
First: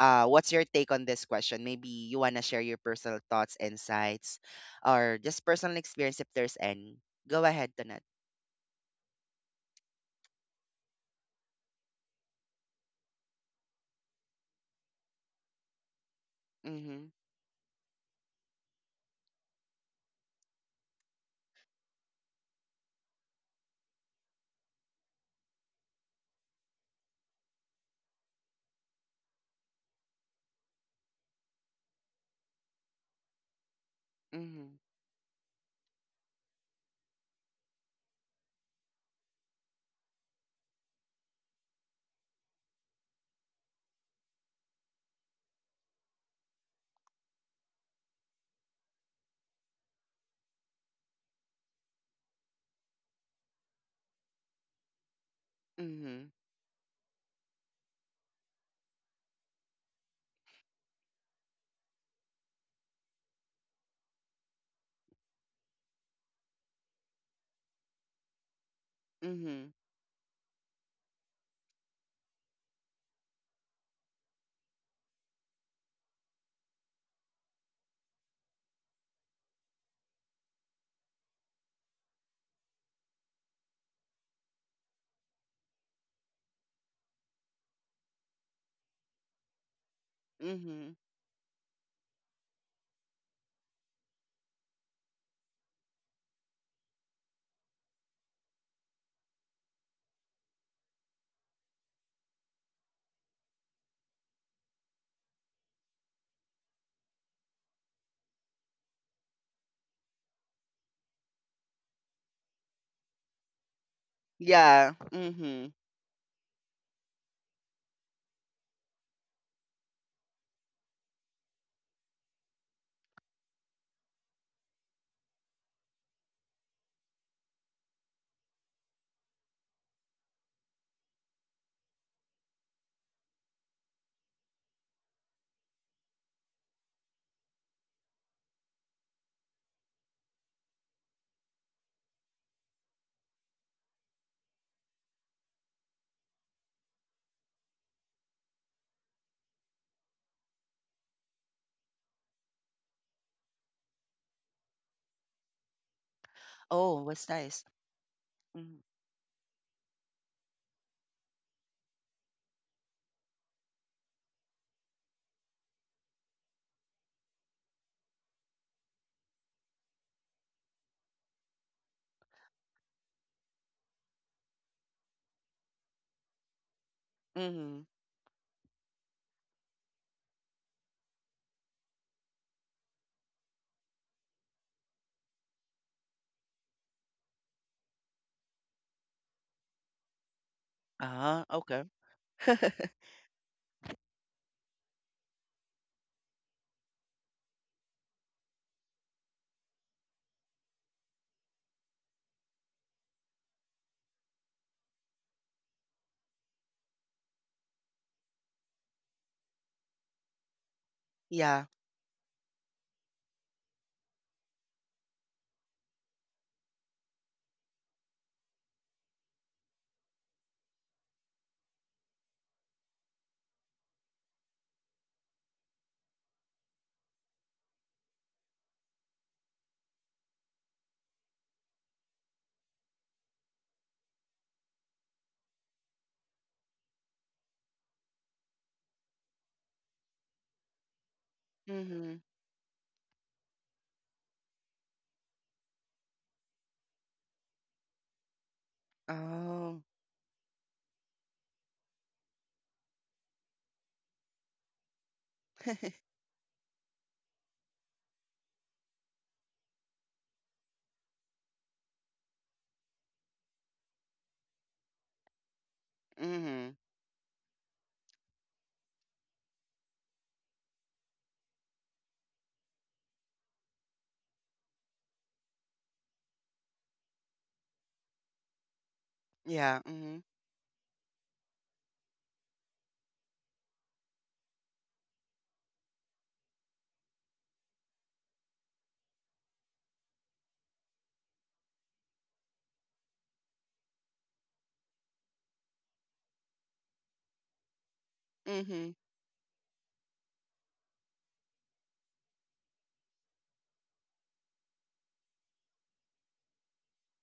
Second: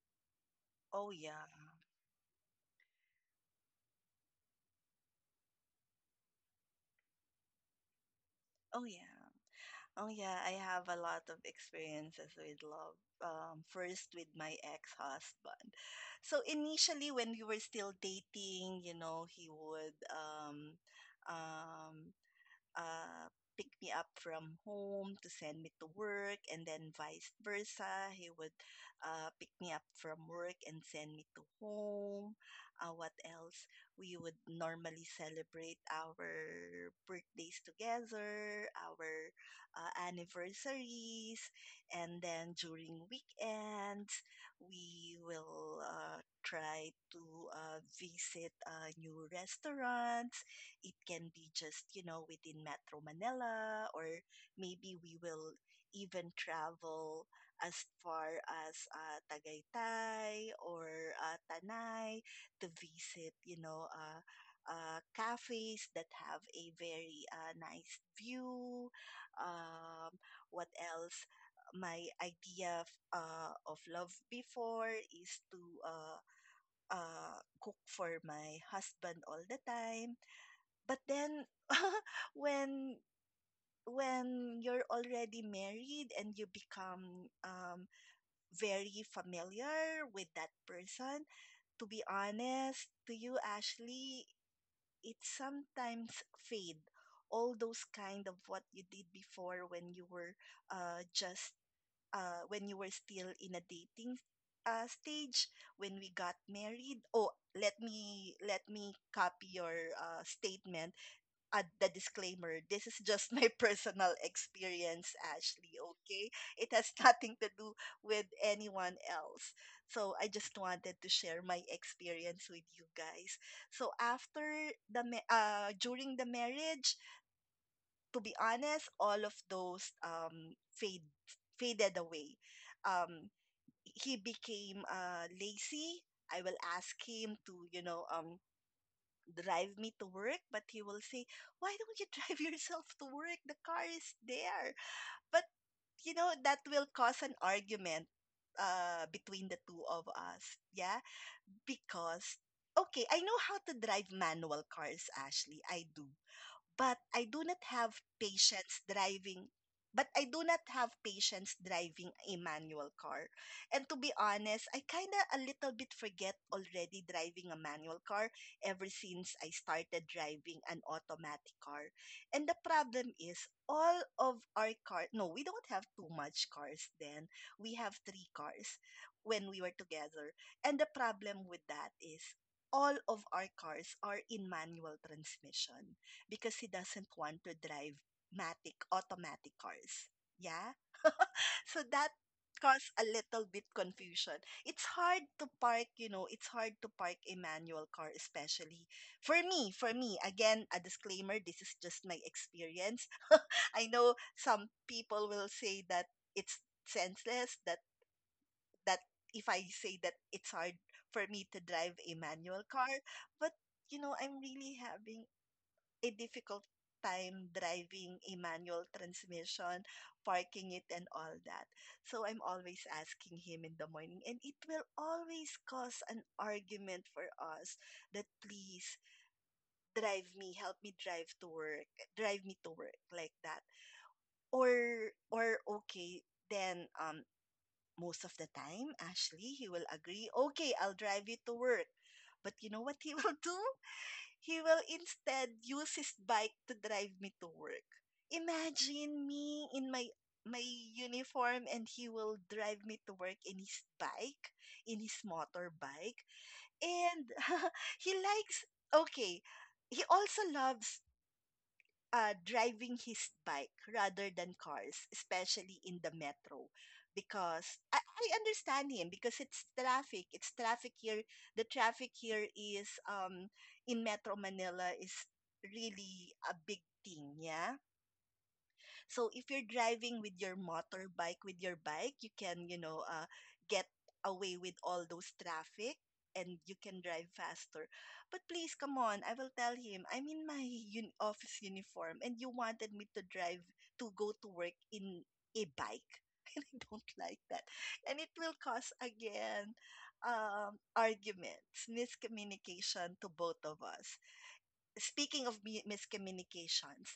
What's your take on Oh this yeah. question? Maybe you wanna share your personal thoughts, insights, or just personal experience if there's any. Go ahead, Tonette. oh yeah Oh yeah, I have a lot of experiences with love. First with my ex-husband. So Mhm. initially, when we were still dating, you know, he would um, uh, pick me up from home to send me to work, and then vice versa. He would pick me up from work and send me to home. What else? We would Mhm. normally celebrate our birthdays together, our anniversaries, and then during weekends, we will try to visit new restaurants. It can be just, you know, within Metro Manila, or maybe we will even Mhm. travel as far as Tagaytay or Tanay to visit, you know, cafes that have a very nice view. Mhm. Um, what else? My idea of love before is to uh, cook for my husband all the time, but then when when you're already married and you become very familiar with that Mhm. person, to be honest to you, Ashley, it sometimes fade all those kind of what you did before when you were just when you were still in a dating stage. When we got married, oh let me copy your statement, add the disclaimer. This is just my personal Yeah. experience, Ashley, Mhm. okay? It has nothing to do with anyone else. So I just wanted to share my experience with you guys. So after during the marriage, to be honest, all of those fade faded away. Um, he became lazy. I will ask him to, you know, drive me to work, but he will say, why don't you drive yourself to work? The car is there. But, you know, that will cause an argument between the two of us. Yeah. Because, okay, I know how to drive manual cars, Ashley. I do, but Oh, I what's do not nice? have patience Mm-hmm. driving. But I do not have patience driving a manual car. And to be honest, I kind of a little bit forget already driving a manual car ever since I started driving an automatic car. And the problem is all of our car no, we don't have too much cars then. We Mm-hmm. have three cars when we were together. And the problem with that is all of our cars are in manual transmission because he doesn't want to drive matic automatic cars. Yeah. Uh-huh. So Okay. that caused a little bit confusion. It's hard to park, you know, it's hard to park a manual car especially. For me, again, a disclaimer, this is just my experience. I know some people will say that it's senseless that that if I say that it's hard for Yeah. me to drive a manual car, but you know, I'm really having a difficult time driving a manual transmission, parking it, and all that. So I'm always asking him in the morning, and it will always cause an argument for us that please drive me, help me drive to work, drive me to work like that. Or okay, then most of the time, Ashley, he will agree, okay, I'll drive you to Mm-hmm. work. But you know what he will do? He will instead use his bike to drive me to work. Imagine Oh. me in my uniform and he will drive me to work in his bike, in his motorbike. And he likes okay, he also loves driving his bike rather than cars, especially in the Mm-hmm. metro, because I understand him because it's traffic. It's traffic here. The traffic here is in Metro Manila is really a big thing. Yeah, so if you're Yeah. Mm-hmm. driving with your motorbike, with your bike, you can, you know, get away with all those traffic and you can drive faster. But please, come on, I will tell him, I'm in my office uniform and you wanted me to drive, to go to work in a bike. And I don't like that. And it will Mm-hmm. cause, again, arguments, miscommunication to both of us. Speaking of miscommunications,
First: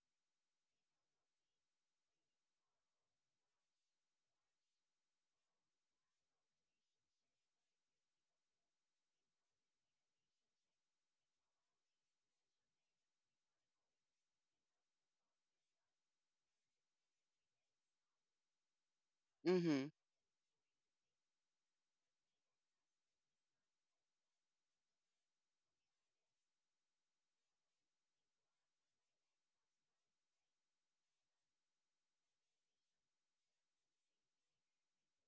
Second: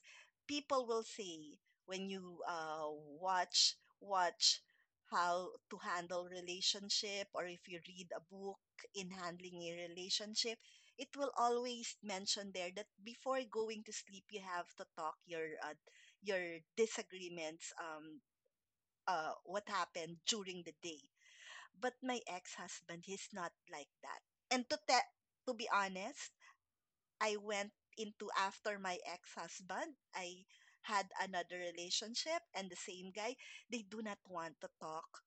people will say when you watch watch how to handle relationship or if you read a book in handling a relationship, it will always mention there that before going to sleep you have to talk your disagreements, what Mm-hmm. happened during the day. But my ex-husband, he's not like that. And to be honest, I went into after my ex-husband. I had another relationship and the same guy, they do not want to talk,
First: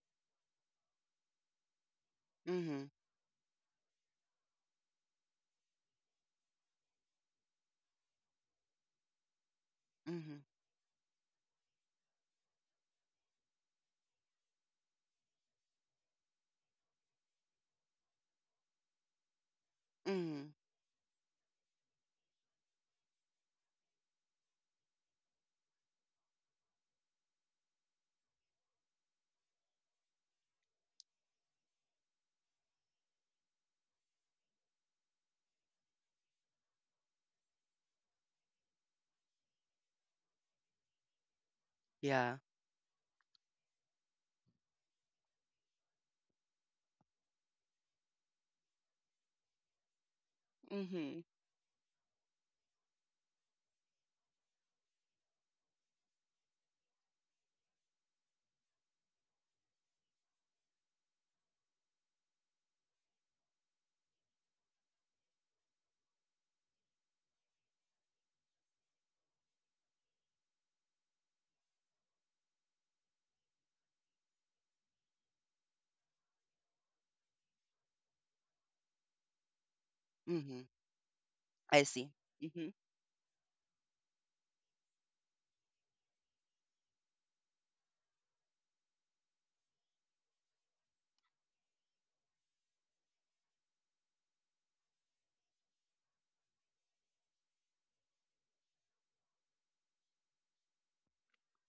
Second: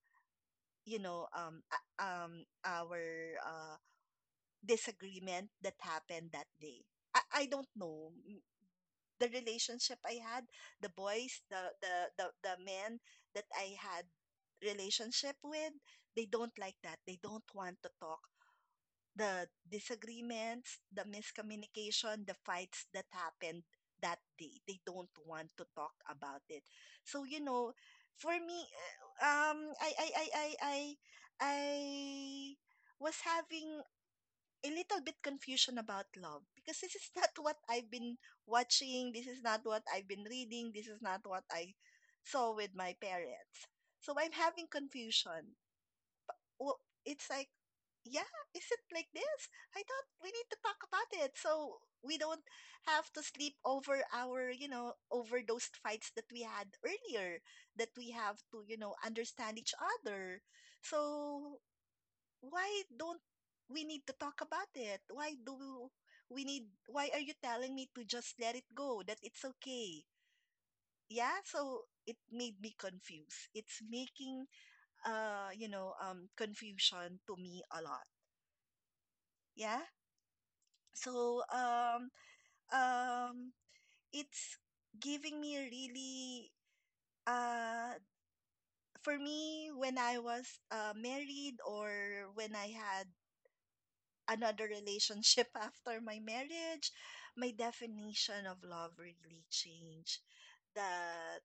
you know, Mm-hmm. our uh disagreement that happened that day. I don't know the relationship Mm-hmm. I had, the boys, the men that I had relationship with, they don't like that. They don't want to talk the Mm-hmm. disagreements, the miscommunication, the fights that happened that day. They don't want to talk about it. So, you know, for me, uh, um, I, I, I, I, I, I was having a little bit confusion about love because this is not what I've been watching. This is not what I've been reading. This is not what I Yeah. saw with my parents. So I'm having confusion. It's like yeah, is it like this? I thought we need to talk Mm-hmm. about it so we don't have to sleep over our, you know, over those fights that we had earlier, that we have to, you know, understand each other. So why don't we need to talk about it? Why do why are you telling me to just let it go, that it's okay? Yeah, so it made me confused. It's making, you know, confusion to me a lot. Yeah. Mm-hmm. So I see. Mm-hmm. um it's giving me really uh for me when I was married or when I had another relationship after my marriage, my definition of love really changed. That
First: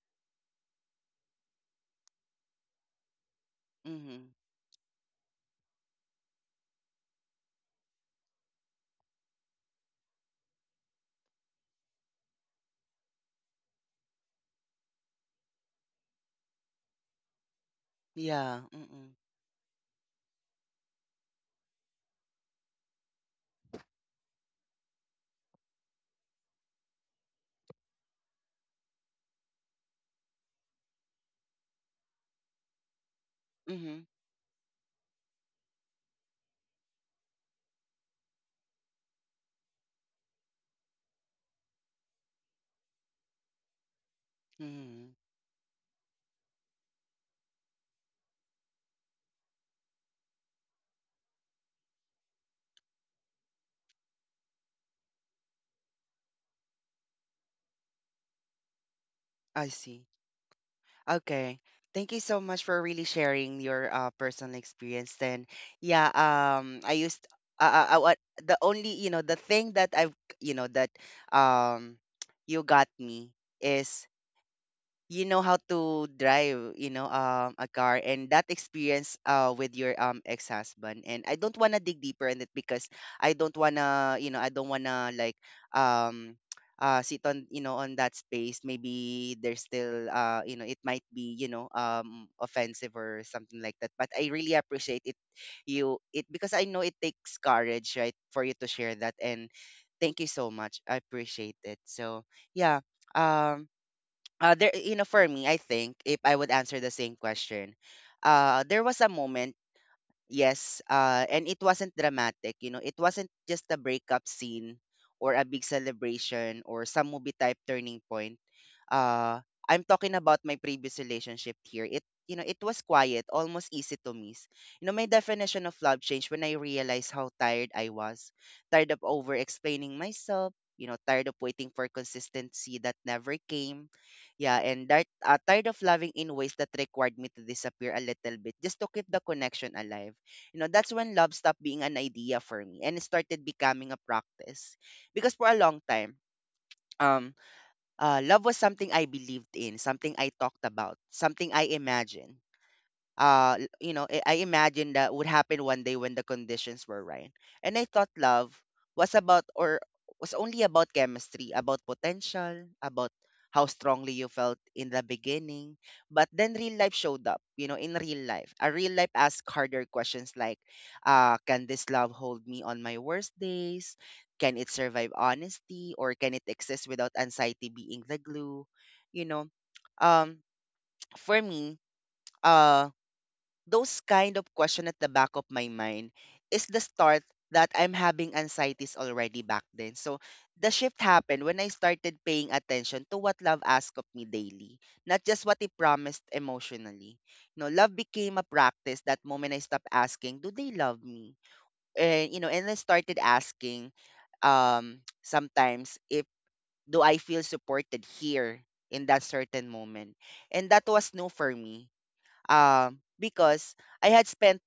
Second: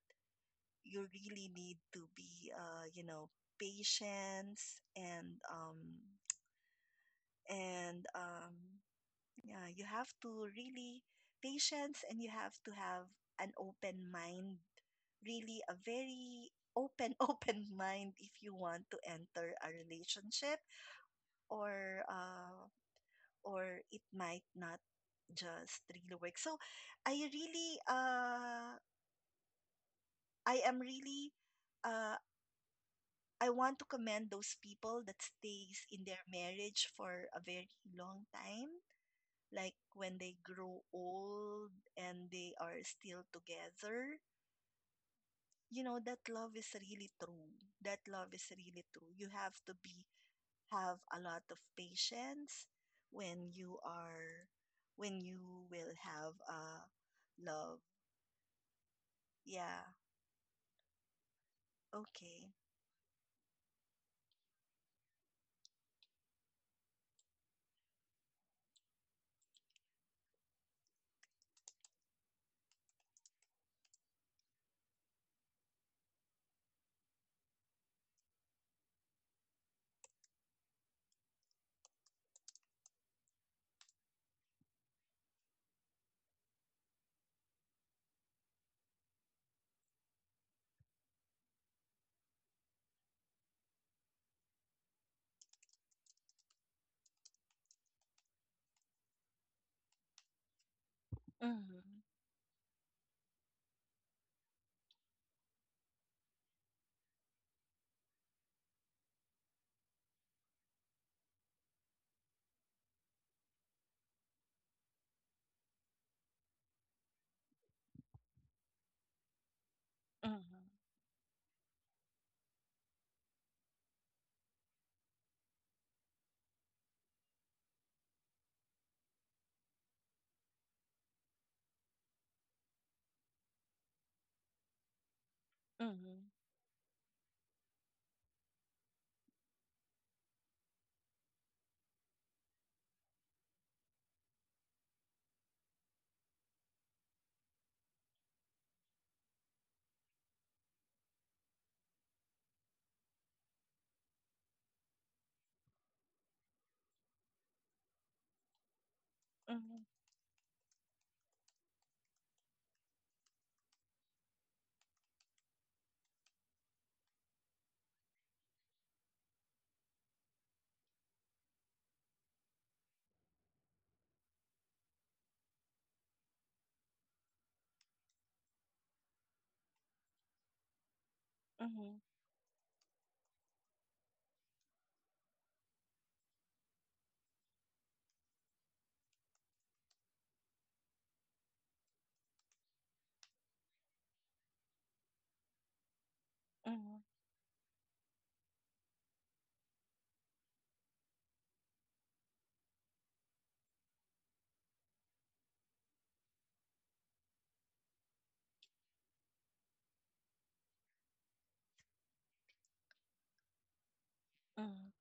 you really need to be Mm-hmm. patience and yeah, you have to really patience and you have to have an open mind. Really a very open open mind if you Yeah. want to Mm-hmm. enter a relationship or uh or it might not just really work. So I really I am really uh I want to Mm-hmm. commend those people that stays in their marriage for a very long time, like when they grow old and they are still together, Mm-hmm. you know that love is really true, that love is really true, you have to be have a lot of patience when you are when you will have a love. Yeah. I see. Okay. Thank you Okay. so much for really sharing your personal experience then. Yeah, I used what, the only, the thing that I've, that um you got me is, how to drive, a car, and that experience with your ex-husband, and I don't want to dig deeper in it, because I don't want to you know I don't want to like, um sit on, on that space. Maybe there's still it might be, offensive or something like that, but I really appreciate it. You it, because I know it takes courage, right, for you to share that, and thank you so much, I appreciate Mhm. it. So yeah, um there, for me, I think if I would answer the same question, there was a moment. Yes, and it wasn't dramatic, you know. It wasn't just a breakup scene or a big celebration or some movie type turning point. Uh, I'm talking Mhm. about my previous relationship here. It was quiet, almost easy to miss. You know, my definition of love changed when I realized how tired I was, tired of over explaining myself, you know, tired of waiting for consistency that never came. Yeah, and that tired of Mhm. loving in ways that required me to disappear a little bit just to keep the connection alive. That's when love stopped being an idea for me and it started becoming a practice. Because for a long time, um, love was something I believed in, something I talked about, something I imagined. I imagined that would happen one day when the conditions were right, and I thought love was about, Mhm. or was only about, chemistry, about potential, about how strongly you felt in the beginning. But then real life showed up, you know in real life a real life asked harder questions like, can this love hold me on my worst days? Can it survive honesty? Or can it exist without anxiety being the glue? you know um for Mhm. me, uh, those kind of question at the back of my mind is the start that I'm having anxieties already back then. So the shift happened when I started paying attention to what love asked of me daily, not just what it promised Mhm. emotionally. You know, love became a practice that moment I stopped asking, do they love me? And I started asking, um sometimes if, do I feel supported here in that certain moment? And that was new for me, because I had Mhm. spent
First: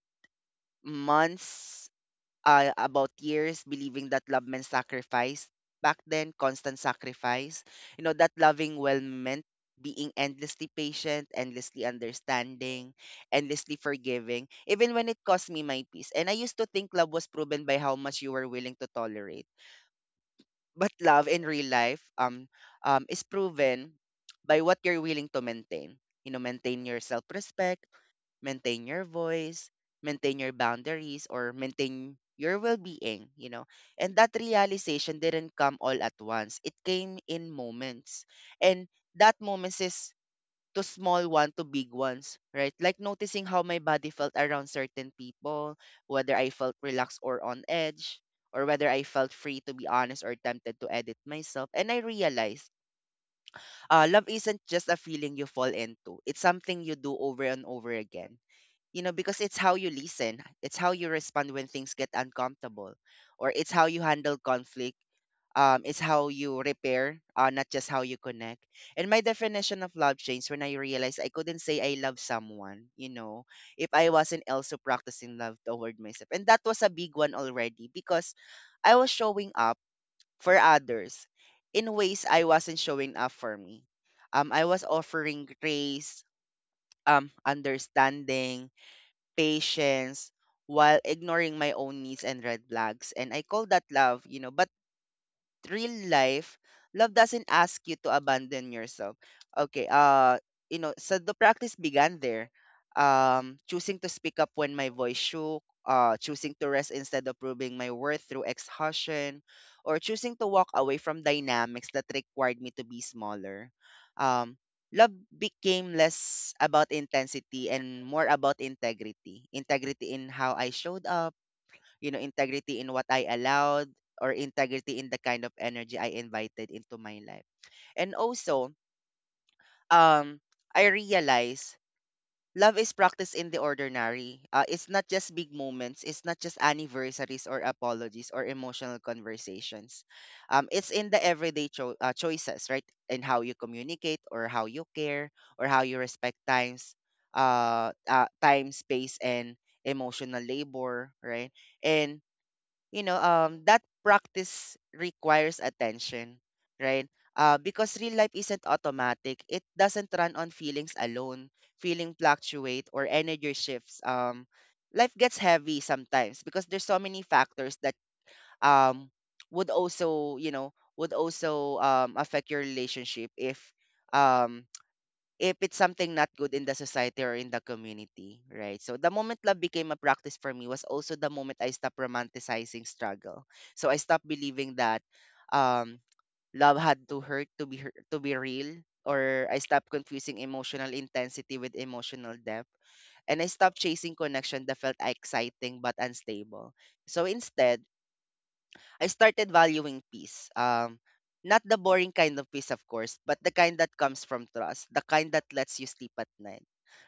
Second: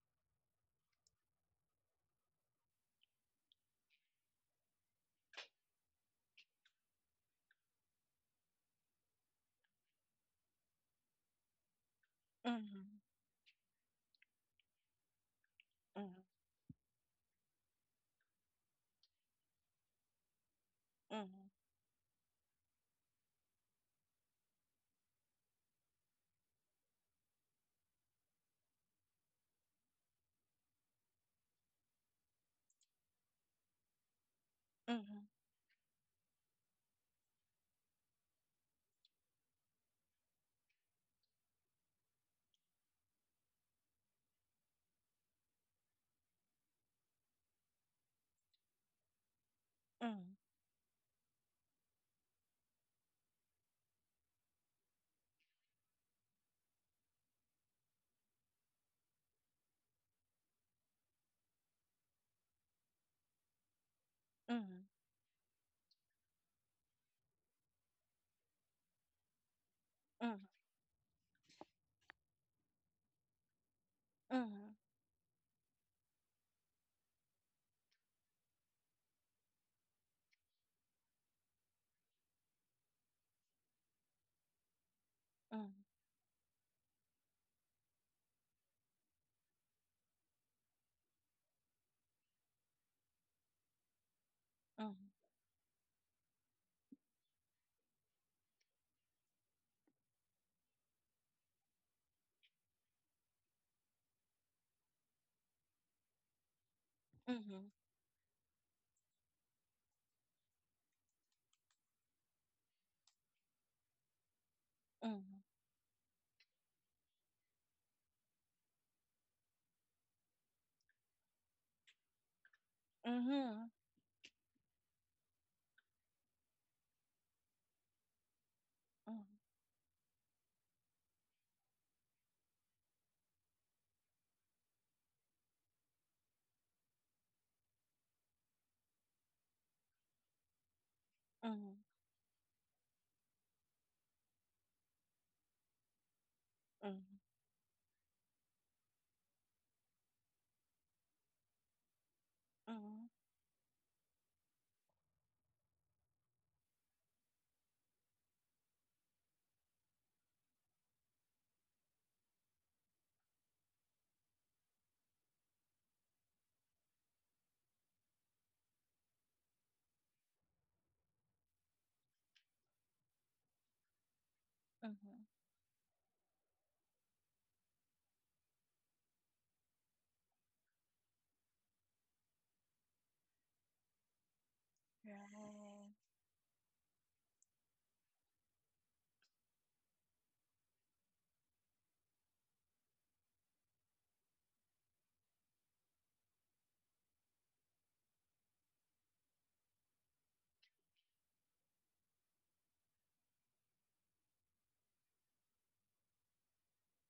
months, about years, believing that love meant sacrifice. Back then, constant sacrifice. You know, that loving well meant being endlessly patient, endlessly Mhm. Mhm. Mhm. Mhm. understanding, Mhm. endlessly forgiving, even when it cost me my peace. And I used to think love was proven by how much you were willing to tolerate. But love in real life is proven by what you're willing to maintain. You know, maintain your self respect, maintain your voice, maintain your boundaries, or maintain your well being, you know. And that realization didn't come all at once, it came in moments. And that moments is to small one to big ones, right? Like noticing how my body felt around certain people, whether I felt relaxed or on edge, or whether I felt free to be honest or tempted to edit myself. And I realized love isn't just a feeling you fall into. It's something you do over and over again, you know, because it's how you listen, it's how you respond when things get uncomfortable, or it's how you handle Mhm. conflict, it's how you repair, not just how you connect. And my definition of love changed when I realized I couldn't say I love someone, you know, if I wasn't Mhm. also practicing love toward myself, and that was a big one already, because I was showing up for others in ways I wasn't showing up for me. I was offering Mhm. grace, understanding, patience, while ignoring my own needs and red flags. And I call that love, you know. But Mhm. real life, love doesn't ask you to abandon yourself. Okay, so the practice began there. Choosing to speak up when my voice shook, choosing to rest instead of Mhm. proving my worth through exhaustion, or choosing to walk away from dynamics that required me to be smaller. Um, Love Mhm. became less about intensity and more about integrity. Integrity in how I showed up, you know, integrity in what I Mhm. allowed, or integrity in the kind of energy I invited into my life. And also, Mhm. um, I realize love is practiced in the ordinary. It's not just big moments. It's not just anniversaries or apologies or emotional conversations. It's in the Mhm. everyday choices, right? In how you communicate, or how you care, or how you respect times, Mhm. Time, space, and emotional labor, right? And Mhm. That practice requires attention, right? Because real life isn't automatic. It doesn't run on feelings alone. Feeling fluctuate or energy shifts. Life gets heavy sometimes because there's so many factors that um would also, affect your relationship, if um Mhm. if it's something not good in the society or in the community, right? So the moment love became a practice for me was also the moment I stopped romanticizing struggle. So I stopped believing that Right. um, love had to hurt, to be real, or I stopped confusing emotional intensity with emotional depth, and I stopped chasing connection that felt exciting but unstable. So instead, I started valuing peace. Not the boring kind of peace, of course, but the kind that comes from trust, the kind that lets you sleep at night,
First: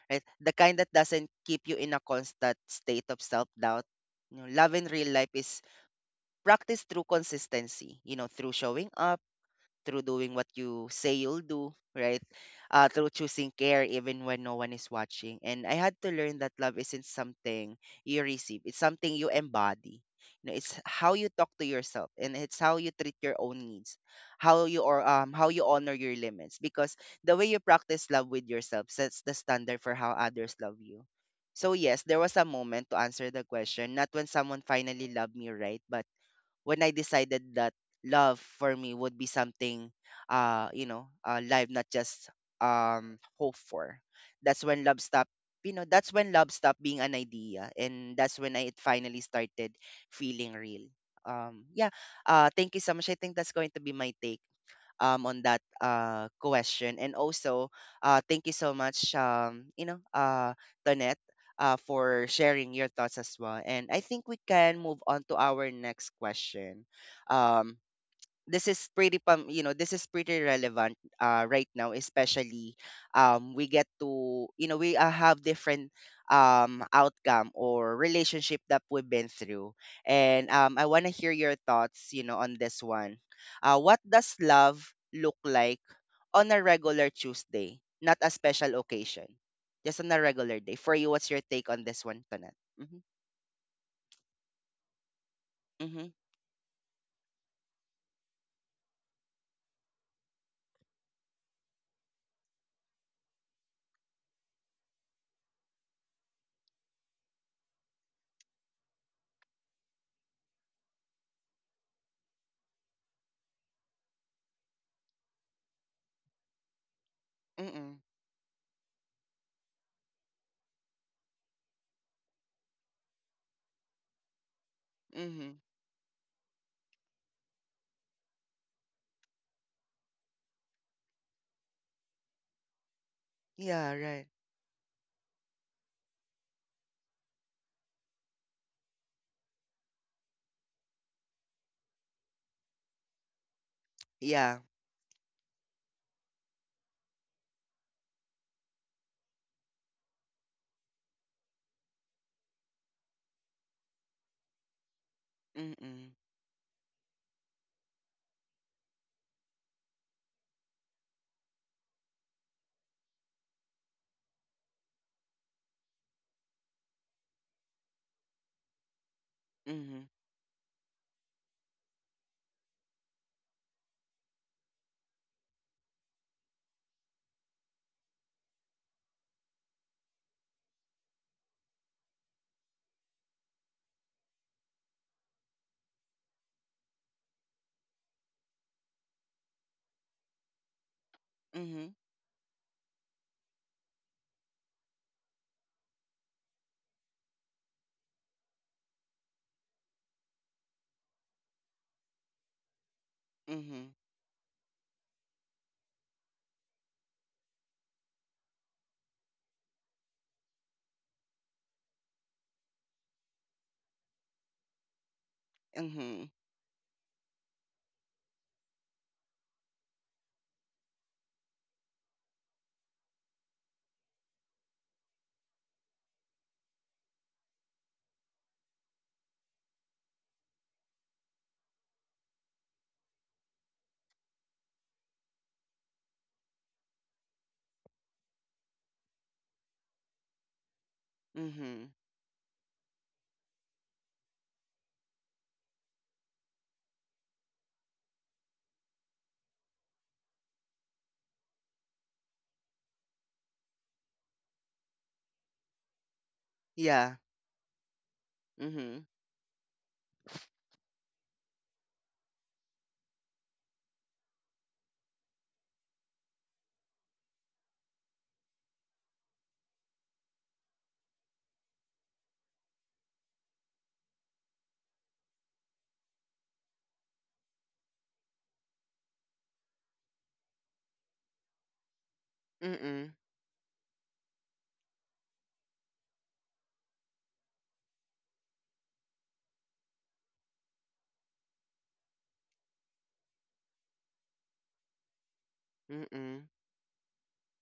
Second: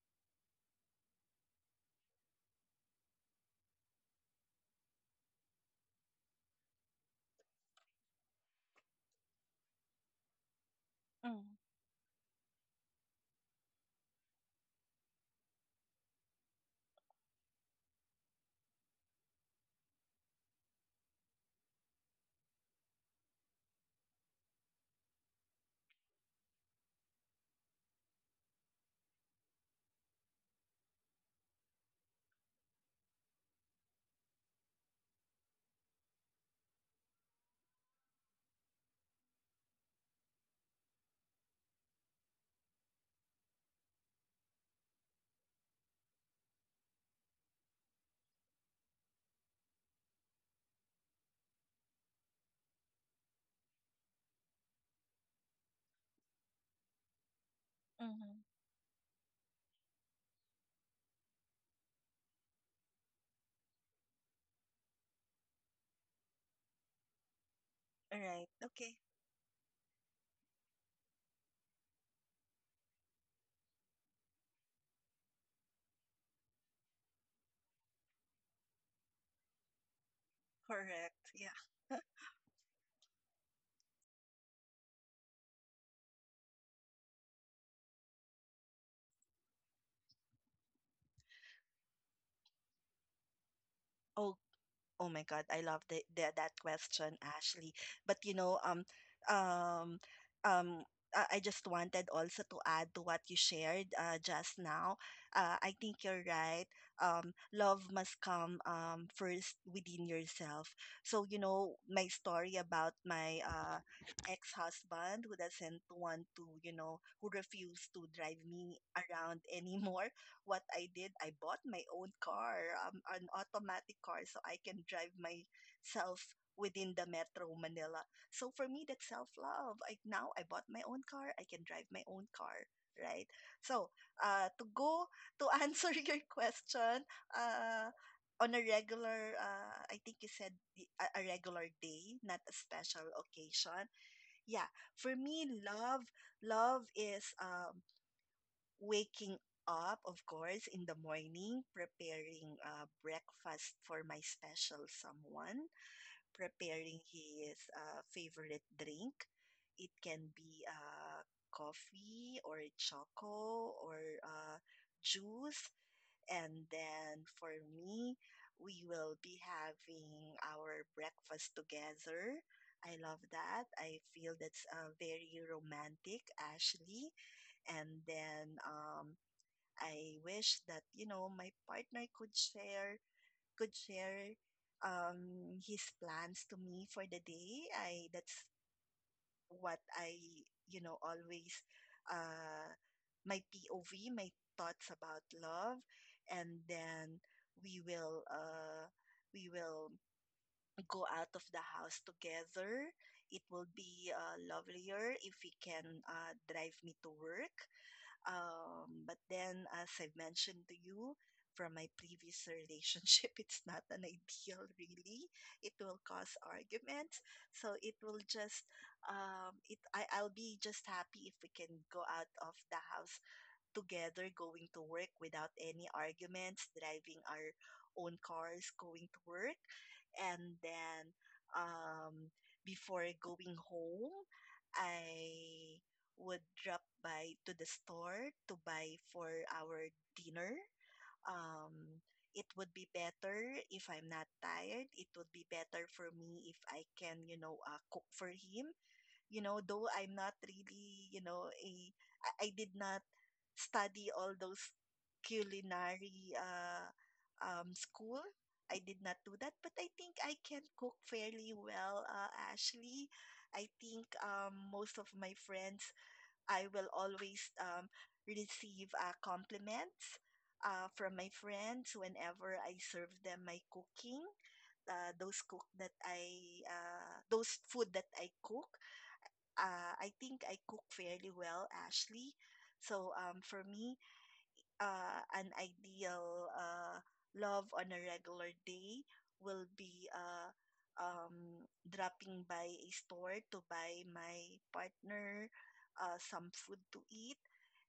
right? The kind that doesn't keep you in a constant state of self-doubt. You know, love in real life is practiced through consistency, you know, through showing up, through doing what you say you'll Mhm. do, right? Through choosing care even when no one is watching. And I had to learn that love isn't something you receive, it's something you embody. You know, it's how you talk to yourself and it's how you treat your own needs, how you, or how you honor your limits. Because the way you practice love with yourself sets the standard for how others love you. So yes, there was a moment to answer the question, not when someone finally loved me right, but when I decided that love for me would be something, live, not just hope for. that's when love stopped that's when love stopped being an idea, and that's when it finally started feeling real. um yeah Thank you so much, I think that's going to be my take, on that question. And also, Mhm. thank you so much, Tonette, for sharing your thoughts as well. And I think we can move on to our next question. Um, All right. this is Okay. pretty pam you know this is pretty relevant right now especially we get to we have different outcome or relationship that we've been through and I want to Correct. hear Yeah. your thoughts on this one what does love look like on a regular tuesday not a special occasion just on a regular day for you what's your take on this one Tonat? Mm-hmm. Oh my God, I love Mm-hmm. That question, Ashley. But you know, um, um, I just wanted also to add to what you shared just now. I think you're right. Love must come first within yourself. So, you know, my story about my ex-husband who doesn't want to, you know, who Mm-hmm. refused to drive me around anymore, what I did, I bought my own car, an automatic car, so I can drive Mm-hmm. myself within the Metro Manila. So for me, that's self love. Like now, I bought my own car, I can drive my own car, right? Yeah, So right. uh, to go to answer your question, uh, on a regular, I think you said a regular day, not a special occasion. Yeah. Yeah, for me, love is waking up, of course, in the morning, preparing breakfast for my special someone, Mm-hmm. preparing his favorite drink. It can be coffee or choco or juice. And then for me, we will be Mm-hmm. having our breakfast together. I love that. I feel that's very romantic, Ashley. And then I wish that you know my partner could share his plans to me for the day. I that's what I you know always Mhm. uh my POV, my thoughts about love, and then we will uh we will go out of the house together. It will be Mhm. Lovelier if we can drive me to work, but then, as I've mentioned to you from my previous relationship, it's not an ideal, really. It will cause Mhm. arguments. So it will just, it I'll be just happy if we can go out of the house together going to work without any arguments, driving our own cars going to work. And then um, before going home, I would drop by to the store to buy for our dinner. Um, Mhm. it would be better if I'm not tired. It would be better for me if I can, you know, cook for him, you know, though I'm not really, you know, I did not study all those culinary Yeah. School. I did not Mhm. do that, but I think I can cook fairly well, Ashley. I think most of my friends, I will always receive compliments from my friends whenever I serve them my cooking, those food that I cook, I think I cook fairly well, Ashley. So Mhm. for me, an ideal love on a regular day will be dropping by a store to buy my partner some Mhm. food to eat.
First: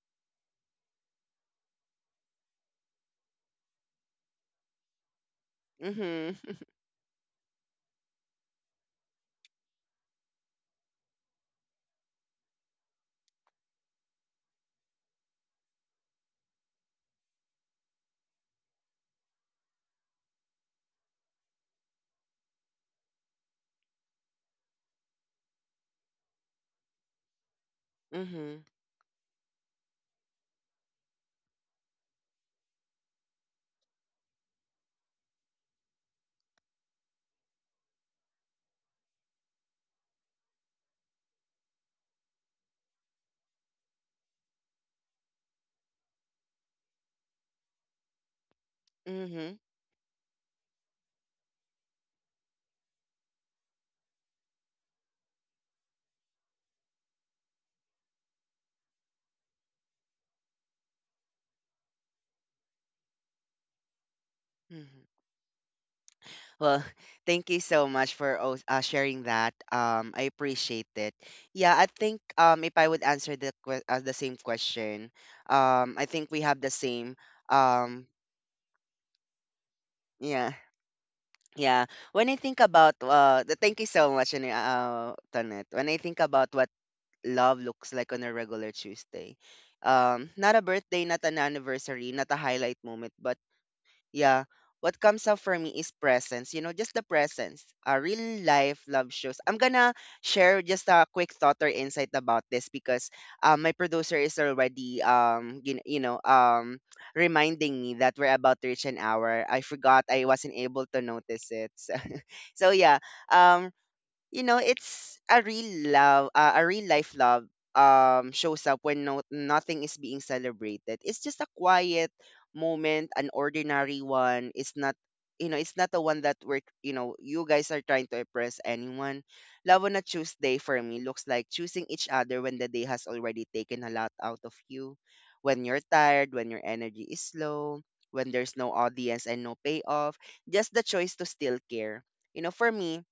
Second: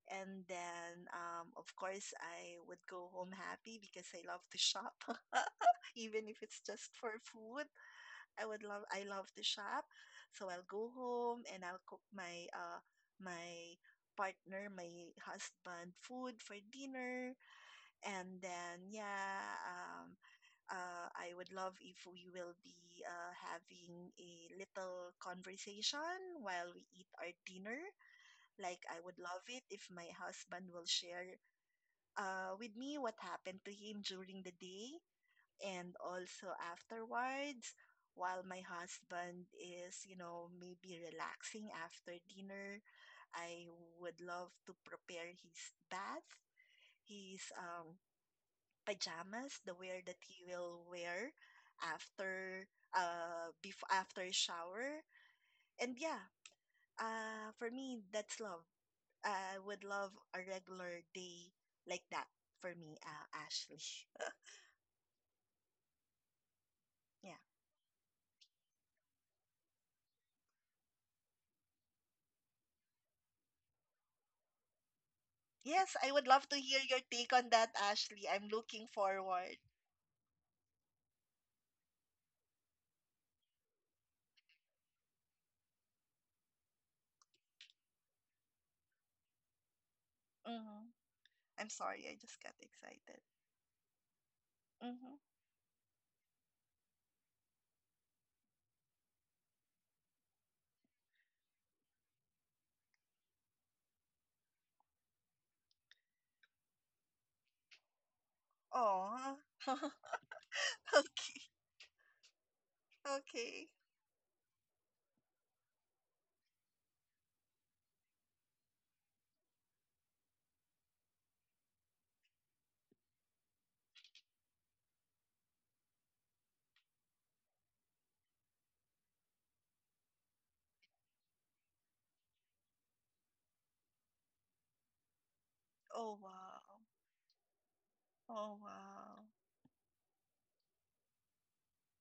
And then, of course, I would go home happy because I love to shop, even Mhm. if it's just for food. I love to shop. So I'll go home and I'll cook my my partner, my husband food for dinner and then yeah, I would love if we will be having a little conversation while we eat our dinner. Mhm. Like, I would love it if my husband will share with me what happened to him during the day and also afterwards while my husband is, you know, maybe relaxing after dinner, I would love to prepare his bath, his Mhm. pajamas, the wear that he will wear after, before after shower. And yeah, for me that's love. I would love a regular day like that for me, Mhm. Ashley. Well, thank you so much for Yeah. sharing that. I appreciate it. Yeah, I think if I would answer the the same question, I think we have the same. Yes, I would love to Um, hear your take on that, Ashley. I'm looking yeah, forward. yeah. When I think about thank you so much, Tonet. When I think about what love looks like on a regular Tuesday. Not a birthday, not an anniversary, not Mm-hmm. a highlight I'm moment, but sorry, I just got yeah, excited. what comes up for me is presence. You know, Mm-hmm. just the presence. A real life love shows. I'm gonna share just a quick thought or insight about this because my producer is already you know reminding me that we're about to reach an hour. I forgot I wasn't Oh, able to okay, notice it. So yeah, um, you know, okay. it's a real love, a real life love shows up when nothing is being celebrated. It's just a quiet moment, an ordinary one. It's not you know, it's not the one that we're you know, you guys are trying to impress anyone. Love on a Tuesday for me looks like choosing each other when the day has already taken a lot out of you. When you're tired, when your energy is Oh wow. low, when there's no audience and no Oh payoff, wow. just the choice to still care. You know, for me,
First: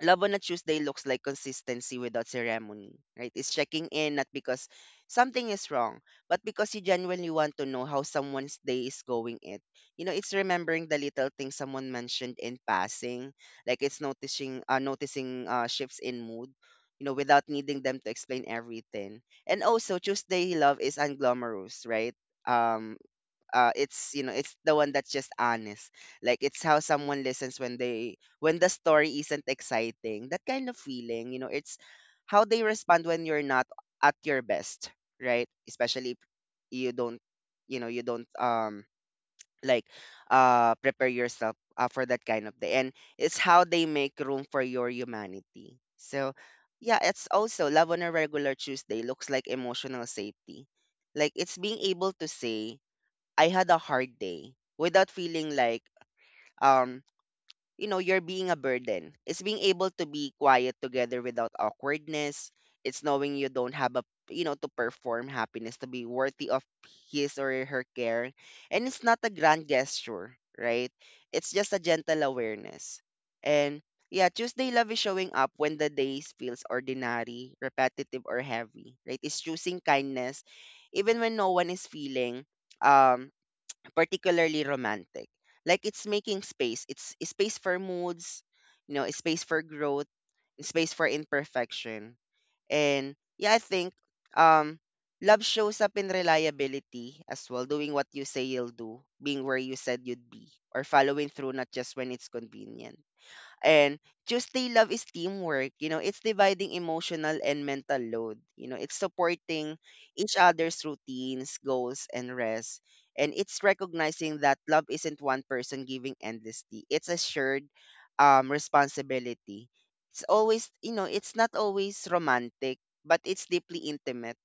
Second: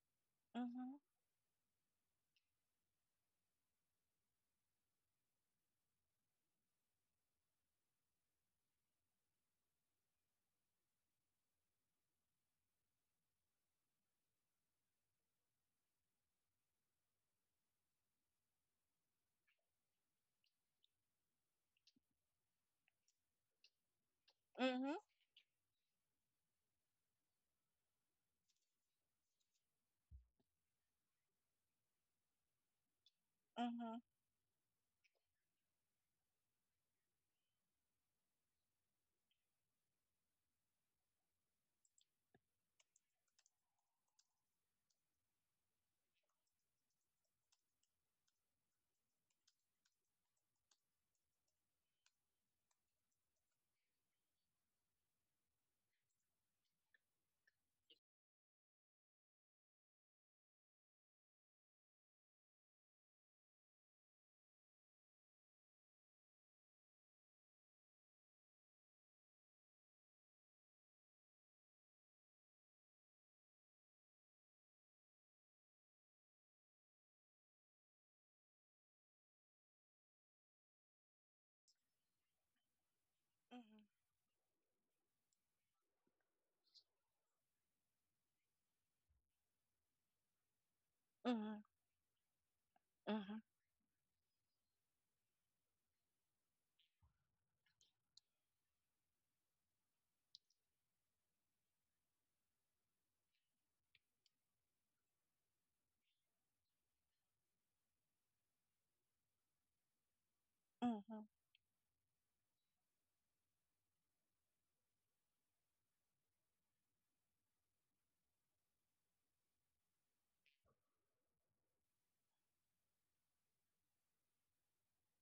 Love on a Tuesday Mm-hmm. looks like consistency without ceremony, right? It's checking in not because something is wrong, but because you genuinely want to know how someone's day is going it. You know, it's remembering the little things someone mentioned in passing, like it's noticing shifts in mood, you know, without needing them to explain everything. And also Tuesday love is unglamorous, right? Um it's you know it's the Mm-hmm. one that's just honest like it's how someone listens when the story isn't exciting that kind of feeling you know it's how they respond when you're not Mm-hmm. at your best right especially if you don't you know you don't like prepare yourself for that kind of day and it's how they make room for your humanity so yeah it's also love on a regular tuesday looks like emotional safety like it's being able to say I had a hard day without feeling like um you know you're being a burden. It's being able to be quiet together without awkwardness. It's knowing you don't have a you know to perform happiness to be worthy of his or her care. And it's not a grand gesture, right? It's just a gentle awareness. And yeah, Tuesday love is showing up when the day feels ordinary, repetitive or heavy, right? It's choosing kindness even when no one is feeling um particularly romantic. Like it's making space. It's a space for moods, you know, a space for growth, a space Mm-hmm. for imperfection. Mm-hmm. And yeah, I think um love shows up in reliability as well, doing what you say you'll do, being where you said you'd be, or following through not just when it's convenient. And Tuesday love is teamwork. You know, it's dividing emotional and mental load. You know, it's supporting each Mm-hmm. other's routines, goals, and rest. And it's recognizing that love isn't one person giving endlessly. It's a shared responsibility. It's always, you know, it's not always romantic, but it's deeply intimate,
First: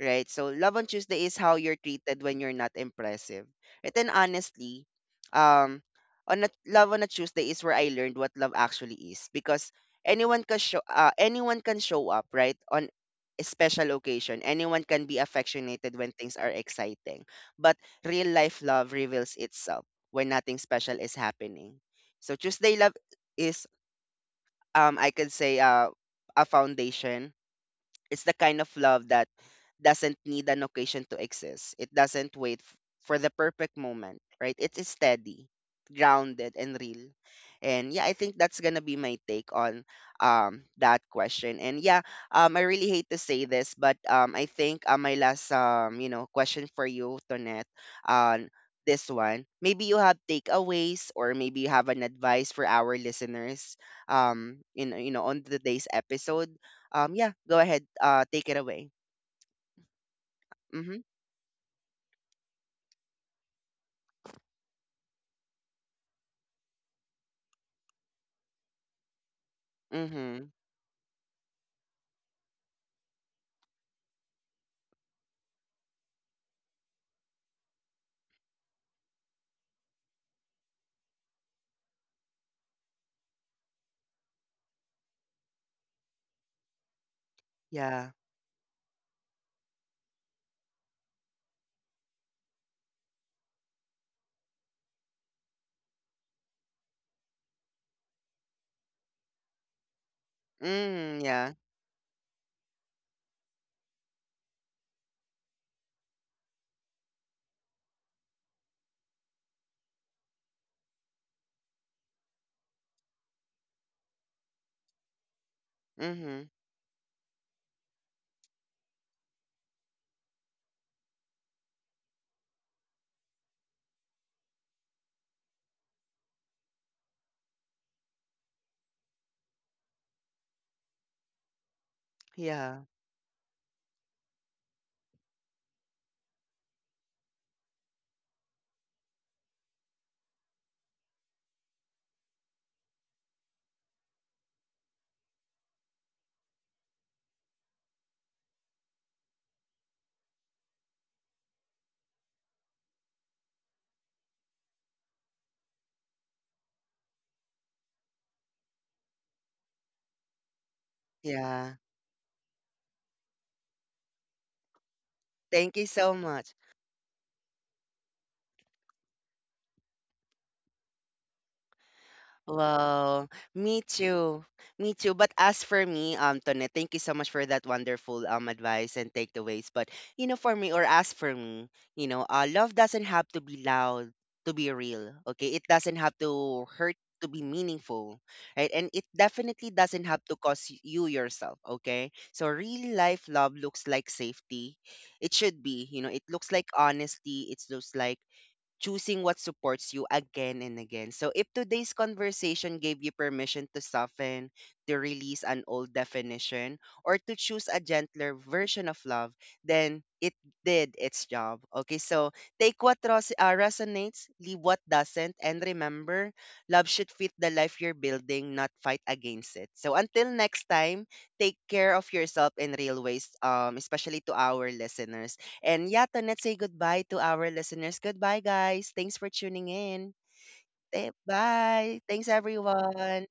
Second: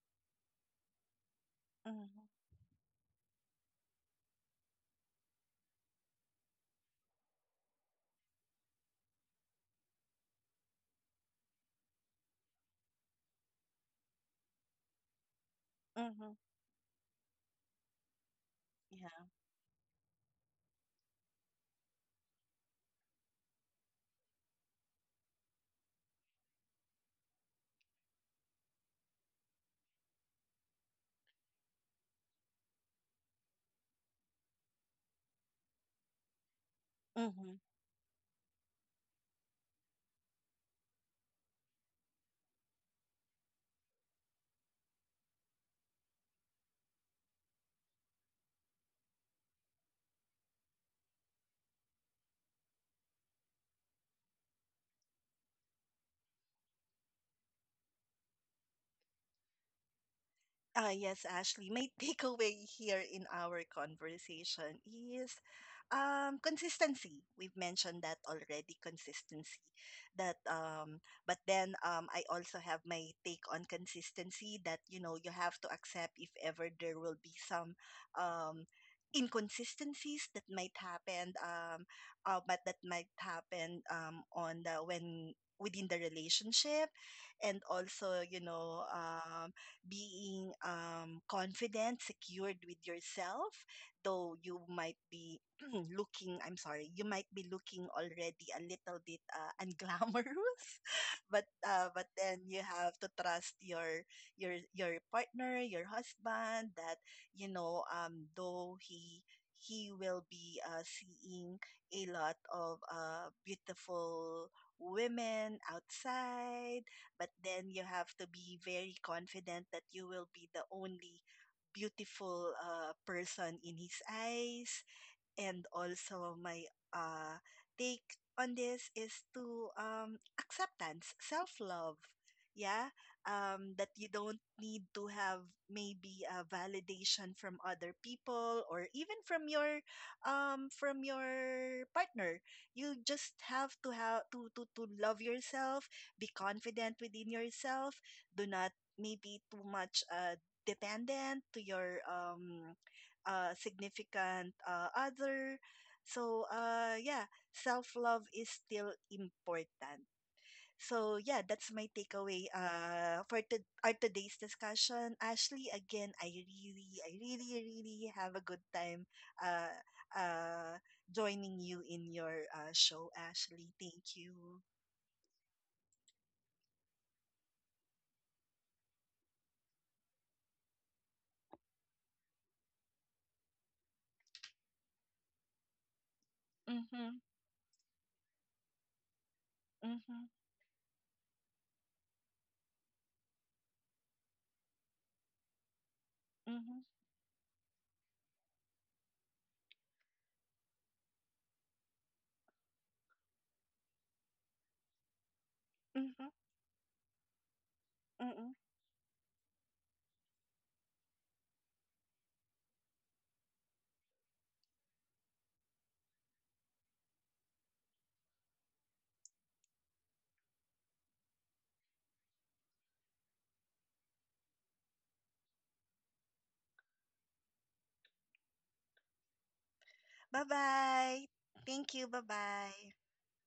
right? So love on Tuesday is how you're Mm-hmm. treated when you're not impressive. Right. And then honestly, um, love on a Tuesday is where I learned what love actually is because anyone can show up right on a special occasion. Anyone can be affectionated when Mm-hmm. things are exciting, but real life love Yeah. reveals itself when nothing special is happening. So Tuesday love is I could say a foundation, it's the kind of love that doesn't need an occasion to exist. It doesn't wait for the perfect moment, right? It is steady, grounded, and real. Mm-hmm. And yeah, I think that's gonna be my take on that question. And yeah, I really hate to say this, but I think my last you know, question for you, Tonette, on this one, maybe you have takeaways or maybe you have an advice for our listeners in you know on today's episode, yeah, go ahead. Take it away. Ah, Mm-hmm. yes, Ashley. My takeaway here in our conversation is consistency. We've mentioned that already, consistency. That, Mm-hmm. um, but then I also have my take on consistency that, you know, you have to accept if ever there will be some um, inconsistencies that might happen, but that might happen on the when within the relationship, and also, Yeah. you know. Being confident, secured with yourself, though you might be looking, I'm sorry, you might be looking already a little bit unglamorous, Mm, yeah. But then you have to trust your partner, your husband, that you know, though he will be seeing a lot of beautiful women Mm-hmm. outside, but then you have to be very confident that you will be the only beautiful person in his eyes. And also my uh, take on this is to, acceptance, self love. Yeah, Yeah. That you don't need to have maybe a validation from other people or even from your partner. You just have to love yourself, be confident within yourself. Do not maybe too much dependent to your significant other. So, yeah, self love is still important. So, yeah, that's my Yeah. takeaway for our today's discussion. Ashley, Thank you again, so much. I really, really have a good time uh, uh, joining you in your show, Wow, Ashley. me Thank too. you. Me too. But as for me, Tone, thank you so much for that wonderful advice and takeaways. But you know, for me or as for me, you know, love doesn't have to be loud to be real. Okay, it doesn't have to hurt Mm-hmm, to be meaningful, right? And it definitely doesn't mm-hmm, have to cost you yourself. Okay, so real life love looks like safety. It should be, you know, it looks mm-hmm, like honesty. It looks like choosing what supports you again and again. So, if today's conversation gave you permission to soften, to release an old mm-hmm, definition, or to choose a gentler mm-hmm. version of love, then it did its job. Okay, so take what resonates, leave what doesn't, and remember, love should fit the life you're building, not fight against it. So, until next time, take care of yourself in real ways, especially to our listeners. And yeah, to let's say goodbye to our listeners. Goodbye, guys. Thanks for tuning in. Eh, Bye-bye. Thank you. bye. Thanks, Bye-bye. everyone.